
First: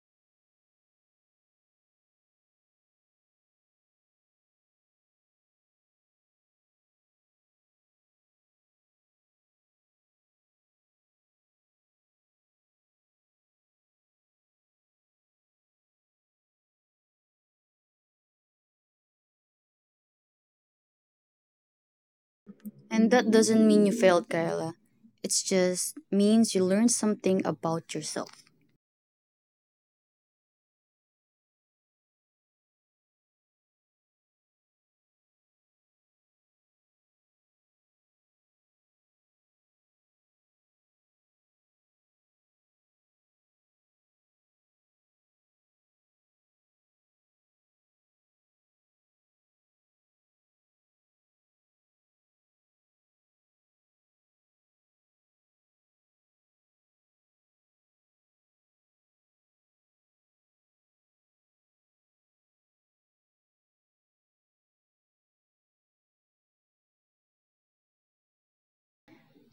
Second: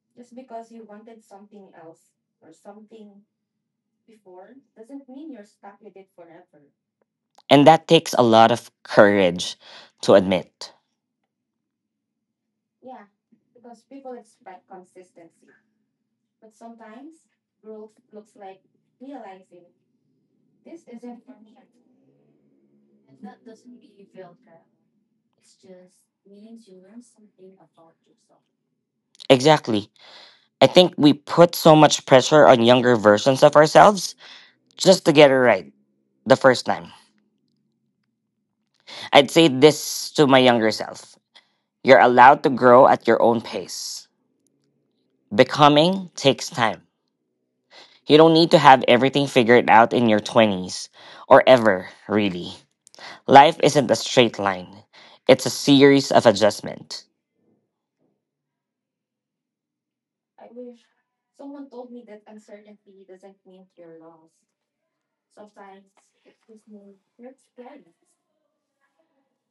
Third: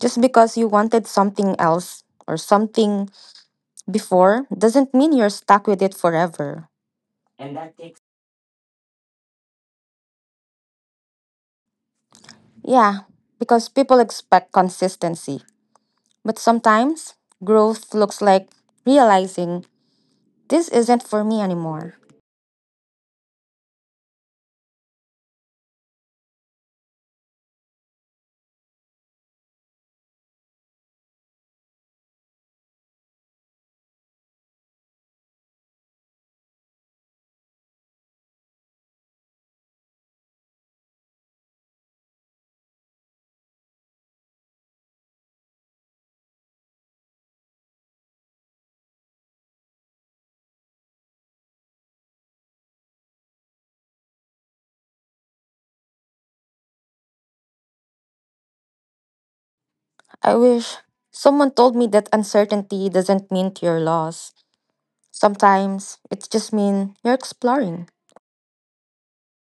S3: Just because you wanted something else or something before doesn't mean you're stuck with it forever.
S1: And that takes a lot of courage to admit.
S3: Yeah, because people expect consistency. But sometimes growth looks like realizing this isn't for me anymore.
S2: And that doesn't mean you failed, Kayla. It just means you learned something about yourself.
S1: Exactly. I think we put so much pressure on younger versions of ourselves just to get it right the first time. I'd say this to my younger self. You're allowed to grow at your own pace. Becoming takes time. You don't need to have everything figured out in your 20s, or ever, really. Life isn't a straight line, it's a series of adjustment.
S3: I wish someone told me that uncertainty doesn't mean to your loss. Sometimes it just means you're exploring.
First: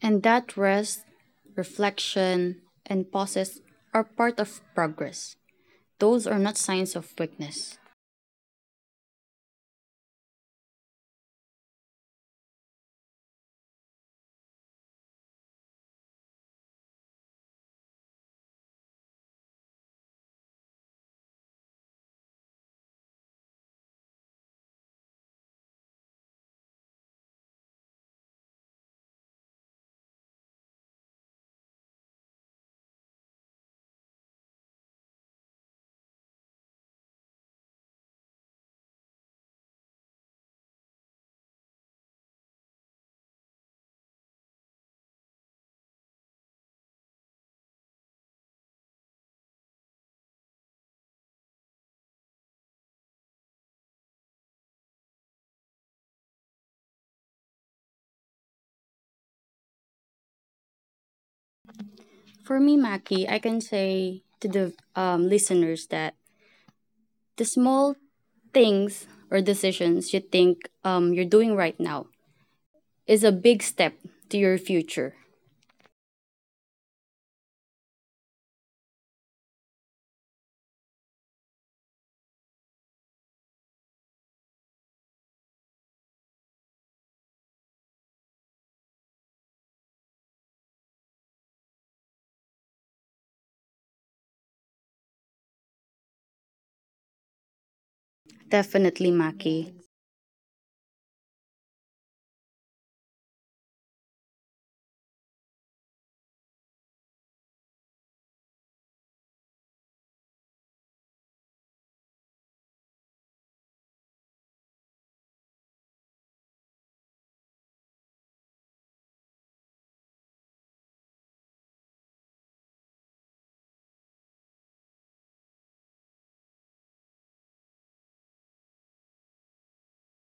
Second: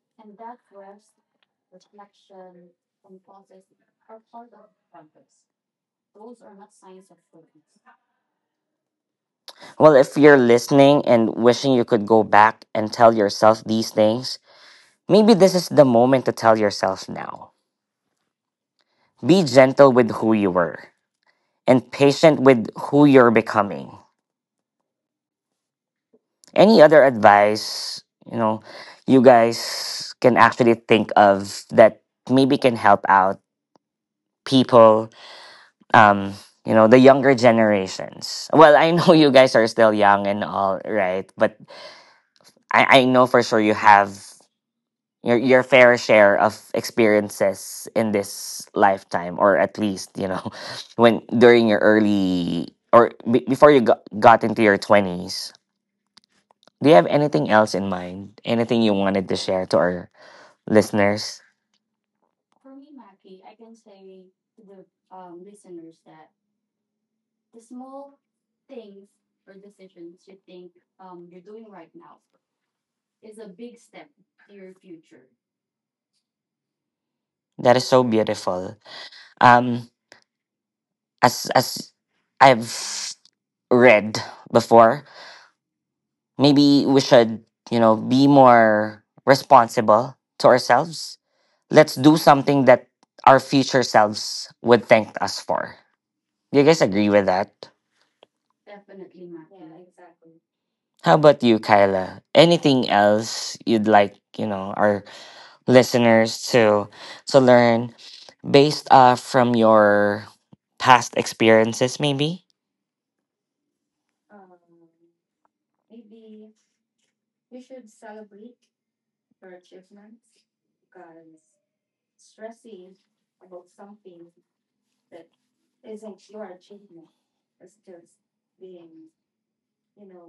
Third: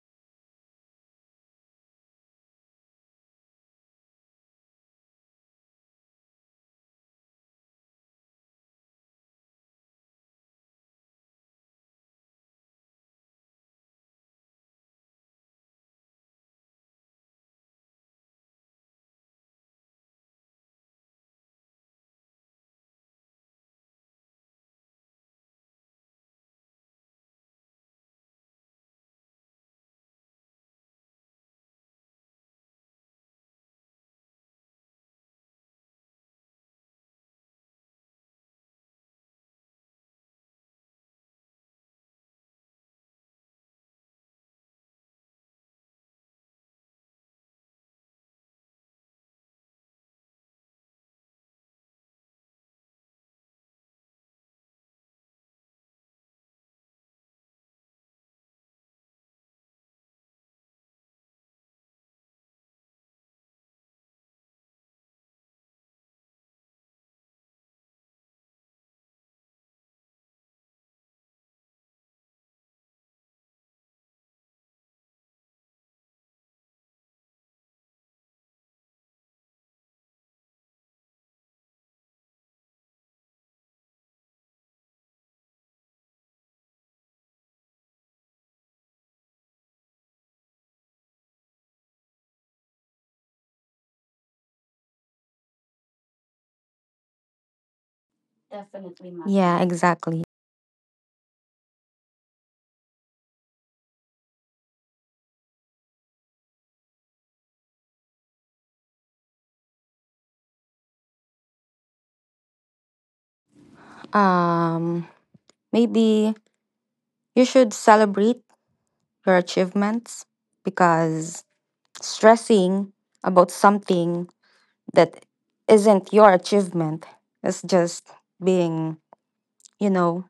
S2: And that rest, reflection, and pauses are part of progress. Those are not signs of weakness.
S1: Well, if you're listening and wishing you could go back and tell yourself these things, maybe this is the moment to tell yourself now. Be gentle with who you were and patient with who you're becoming. Any other advice, you know, you guys can actually think of that maybe can help out people, um, you know, the younger generations? Well, I know you guys are still young and all, right? But I know for sure you have your fair share of experiences in this lifetime, or at least, you know, when during your early, or before you got into your 20s. Do you have anything else in mind, anything you wanted to share to our listeners?
S2: For me, Maki, I can say to the listeners that the small things or decisions you think you're doing right now is a big step to your future.
S1: That is so beautiful. Um, as I've read before, maybe we should, you know, be more responsible to ourselves. Let's do something that our future selves would thank us for. Do you guys agree with that?
S2: Definitely, Maki.
S3: Yeah, exactly.
S1: How about you, Kyla? Anything else you'd like, you know, our listeners to learn based from your past experiences, maybe?
S3: Um, Maybe you should celebrate your achievements, because stressing about something that isn't your achievement is just being, you know,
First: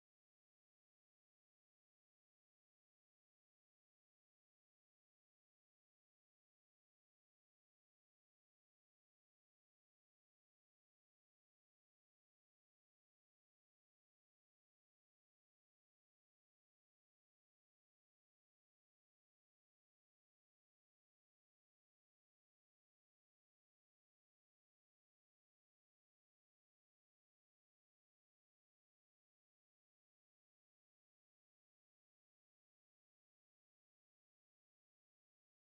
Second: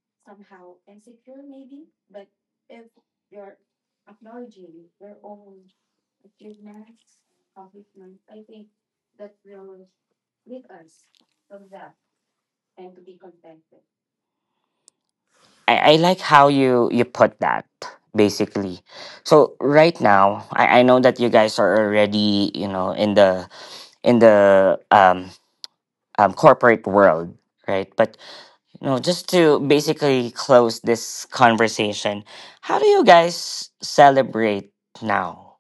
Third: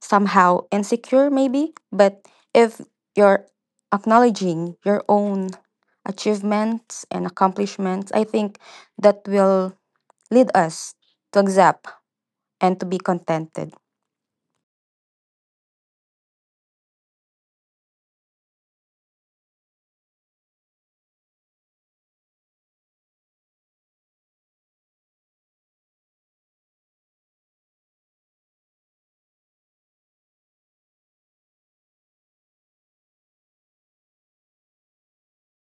S3: somehow insecure, maybe. But if you're acknowledging your own achievements and accomplishments, I think that will lead us to accept and to be contented.
S1: I like how you put that, basically. So right now, I know that you guys are already, you know, in the in the um, corporate world, right? But, you know, just to basically close this conversation, how do you guys celebrate now?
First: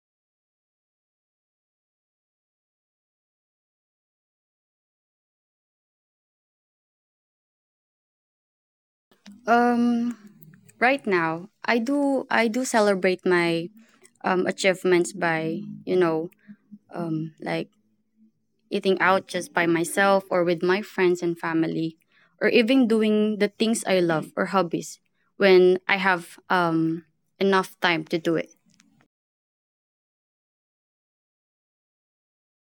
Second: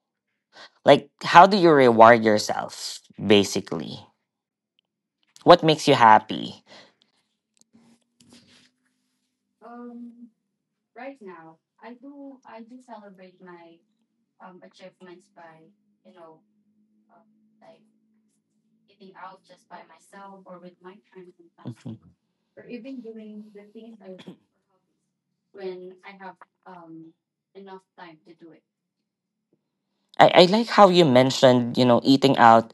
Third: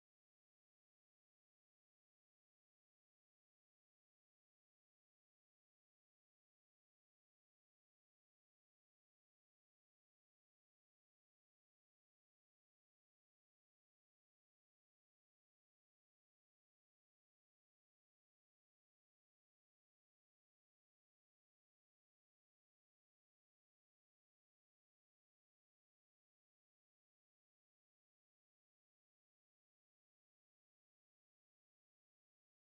S1: Like, how do you reward yourself, basically? What makes you happy?
S2: Um, right now, I do celebrate my achievements by you know like eating out just by myself or with my friends and family,
S1: Mhm.
S2: or even doing the things I love or hobbies when I have enough time to do it.
S1: I like how you mentioned, you know, eating out,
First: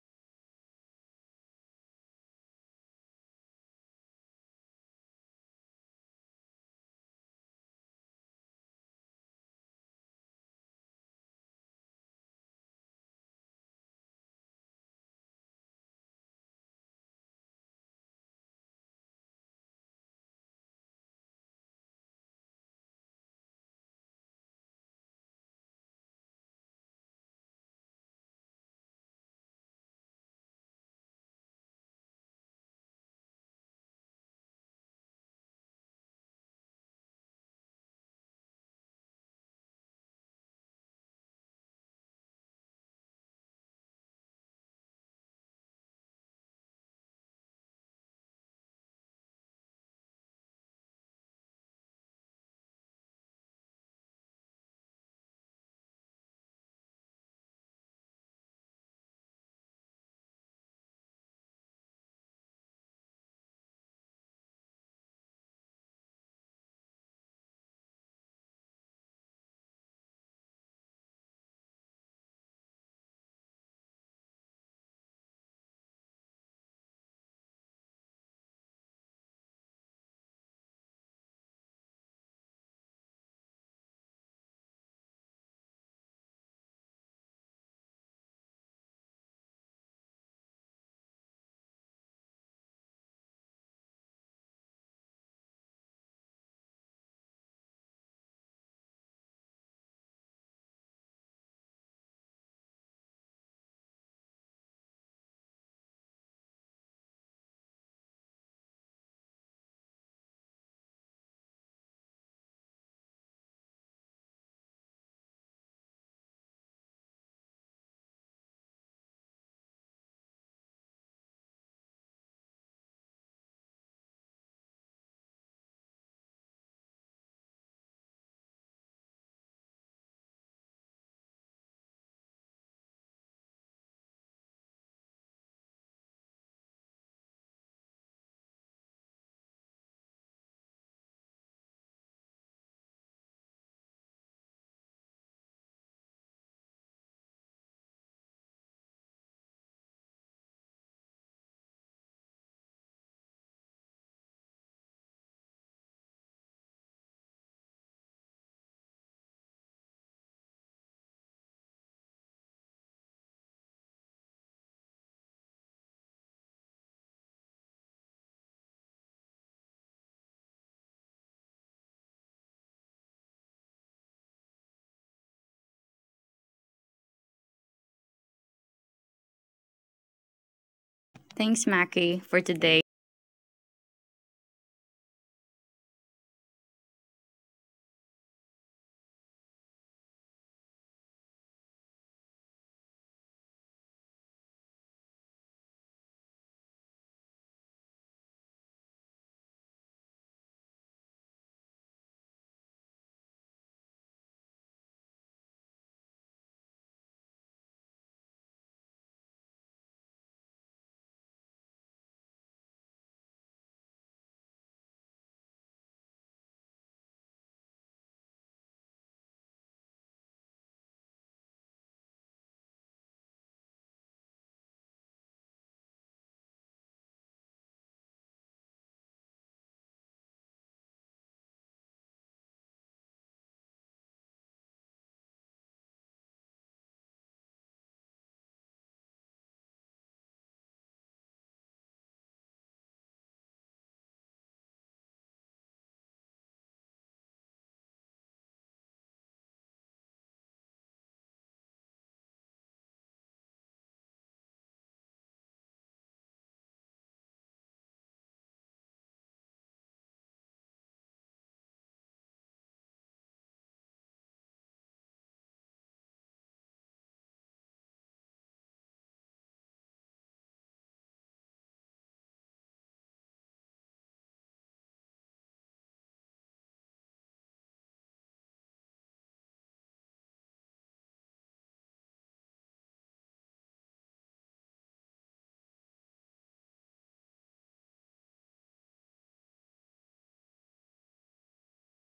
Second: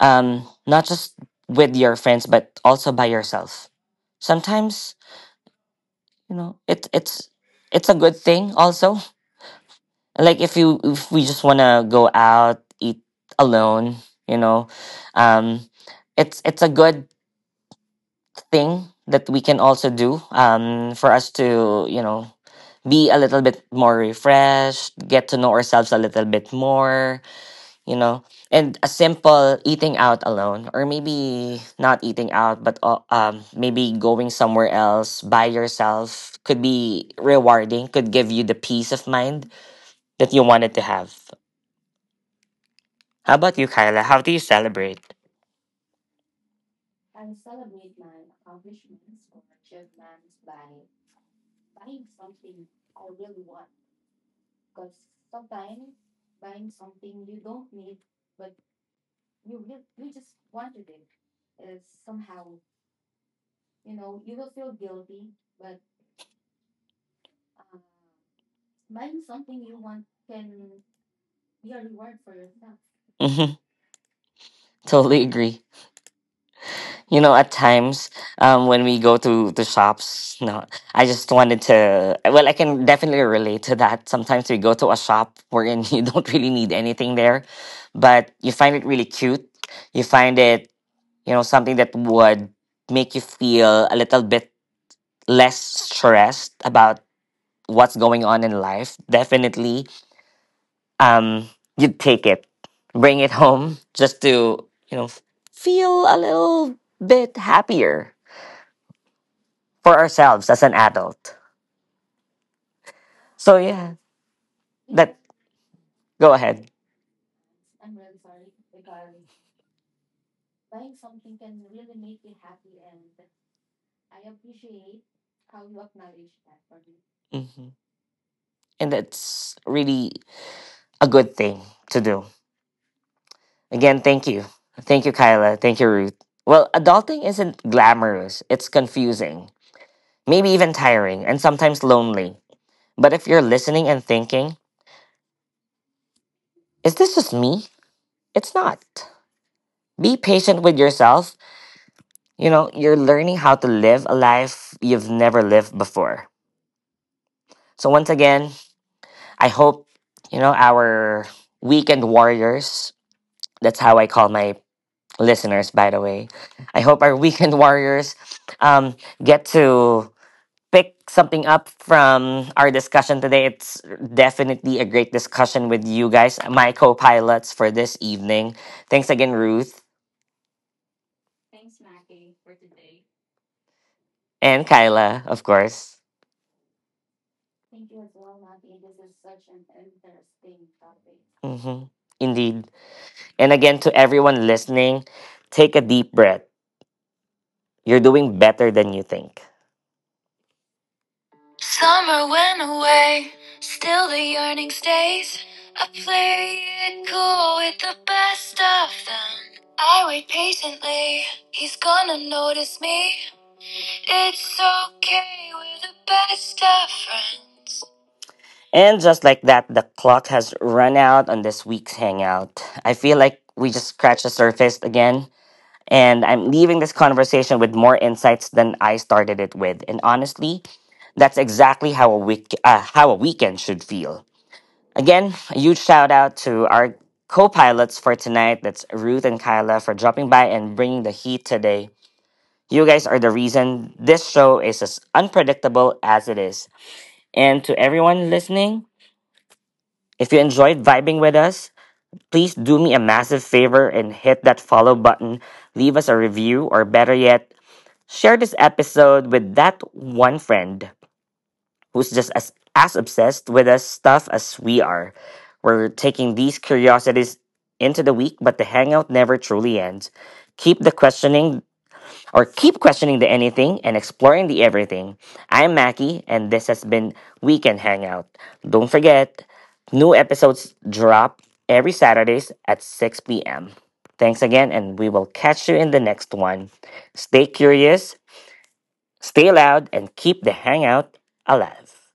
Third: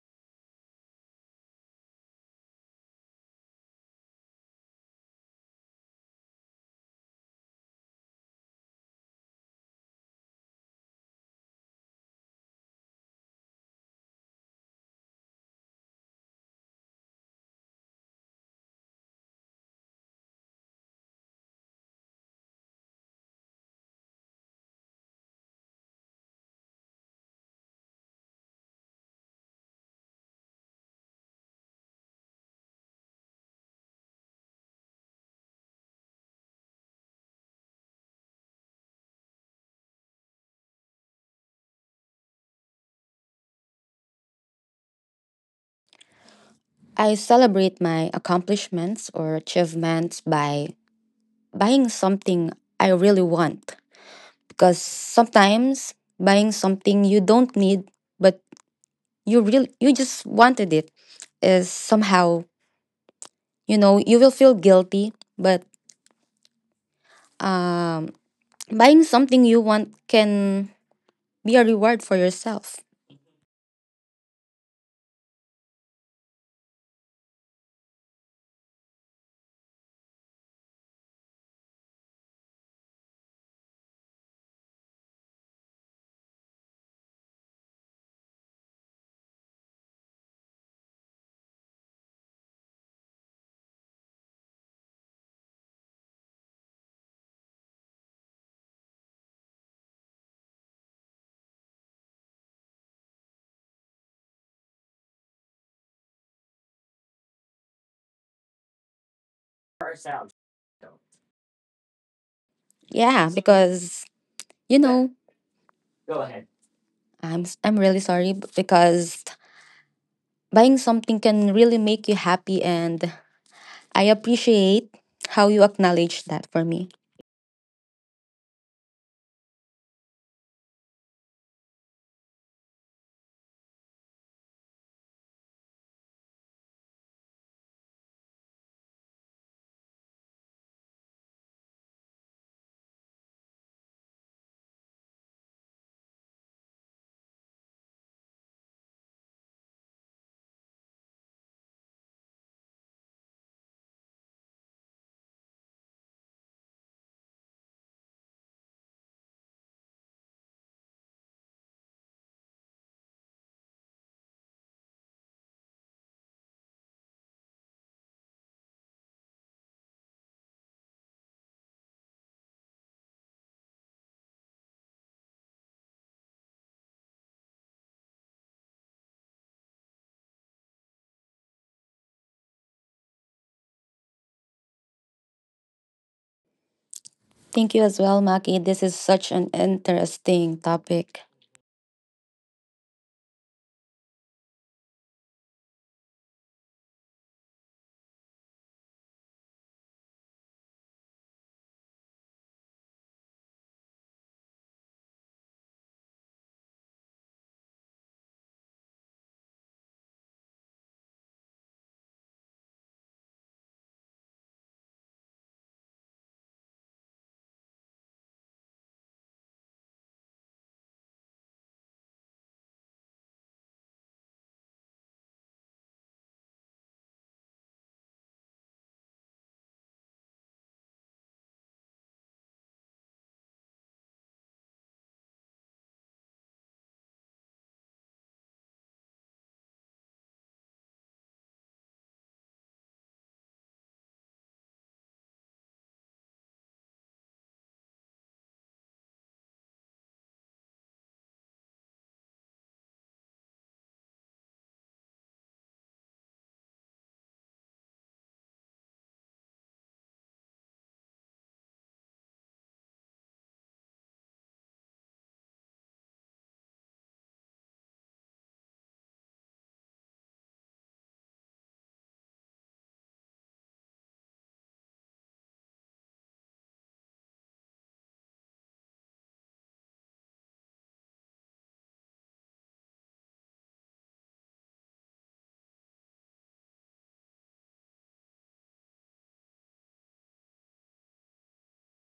S1: not just with your friends but also by yourself sometimes. You know, it's it's a good thing also, like, if you, if we just want to go out eat alone, you know, um it's a good thing that we can also do, for us to, you know, be a little bit more refreshed, get to know ourselves a little bit more, you know. And a simple eating out alone, or maybe not eating out, but maybe going somewhere else by yourself could be rewarding, could give you the peace of mind that you wanted to have. How about you, Kyla? How do you celebrate?
S3: I celebrate my accomplishments or achievements by buying something I really want. Because sometimes buying something you don't need, but you really, you just wanted it, is somehow, you know, you will feel guilty. But um buying something you want can be a reward for yourself.
S1: Totally agree. You know, at times, when we go to the shops, no, I just wanted to. Well, I can definitely relate to that. Sometimes we go to a shop wherein you don't really need anything there, but you find it really cute. You find it, you know, something that would make you feel a little bit less stressed about what's going on in life. Definitely, um, you'd take it, bring it home just to, you know, feel a little bit happier for ourselves as an adult.
S3: Yeah,
S1: So yeah,
S3: because, you know,
S1: that, go ahead.
S3: I'm really sorry because buying something can really make you happy, and I appreciate how you acknowledge that for me.
S1: Hmm. And that's really a good thing to do. Again, thank you. Thank you, Kyla. Thank you, Ruth. Well, adulting isn't glamorous. It's confusing, maybe even tiring, and sometimes lonely. But if you're listening and thinking, is this just me? It's not. Be patient with yourself. You know, you're learning how to live a life you've never lived before. So, once again, I hope, you know, our weekend warriors, that's how I call my listeners, by the way. I hope our weekend warriors, um, get to pick something up from our discussion today. It's definitely a great discussion with you guys, my co pilots for this evening. Thanks again, Ruth
S2: Thanks, Maki, for today.
S1: and Kyla, of course.
S3: Thank you as well, Maki. This is such an interesting topic.
S1: Hmm. Indeed. And again, to everyone listening, take a deep breath. You're doing better than you think. Summer went away, still the yearning stays. I play it cool with the best of them. I wait patiently, he's gonna notice me. It's okay, we're the best of friends. And just like that, the clock has run out on this week's hangout. I feel like we just scratched the surface again. And I'm leaving this conversation with more insights than I started it with. And honestly, that's exactly how a week how a weekend should feel. Again, a huge shout out to our co-pilots for tonight. That's Ruth and Kyla, for dropping by and bringing the heat today. You guys are the reason this show is as unpredictable as it is. And to everyone listening, if you enjoyed vibing with us, please do me a massive favor and hit that follow button, leave us a review, or better yet, share this episode with that one friend who's just as obsessed with us stuff as we are. We're taking these curiosities into the week, but the hangout never truly ends. Keep the questioning, or keep questioning the anything and exploring the everything. I'm Mackie, and this has been Weekend Hangout. Don't forget, new episodes drop every Saturdays at 6 p.m. Thanks again, and we will catch you in the next one. Stay curious, stay loud, and keep the hangout alive.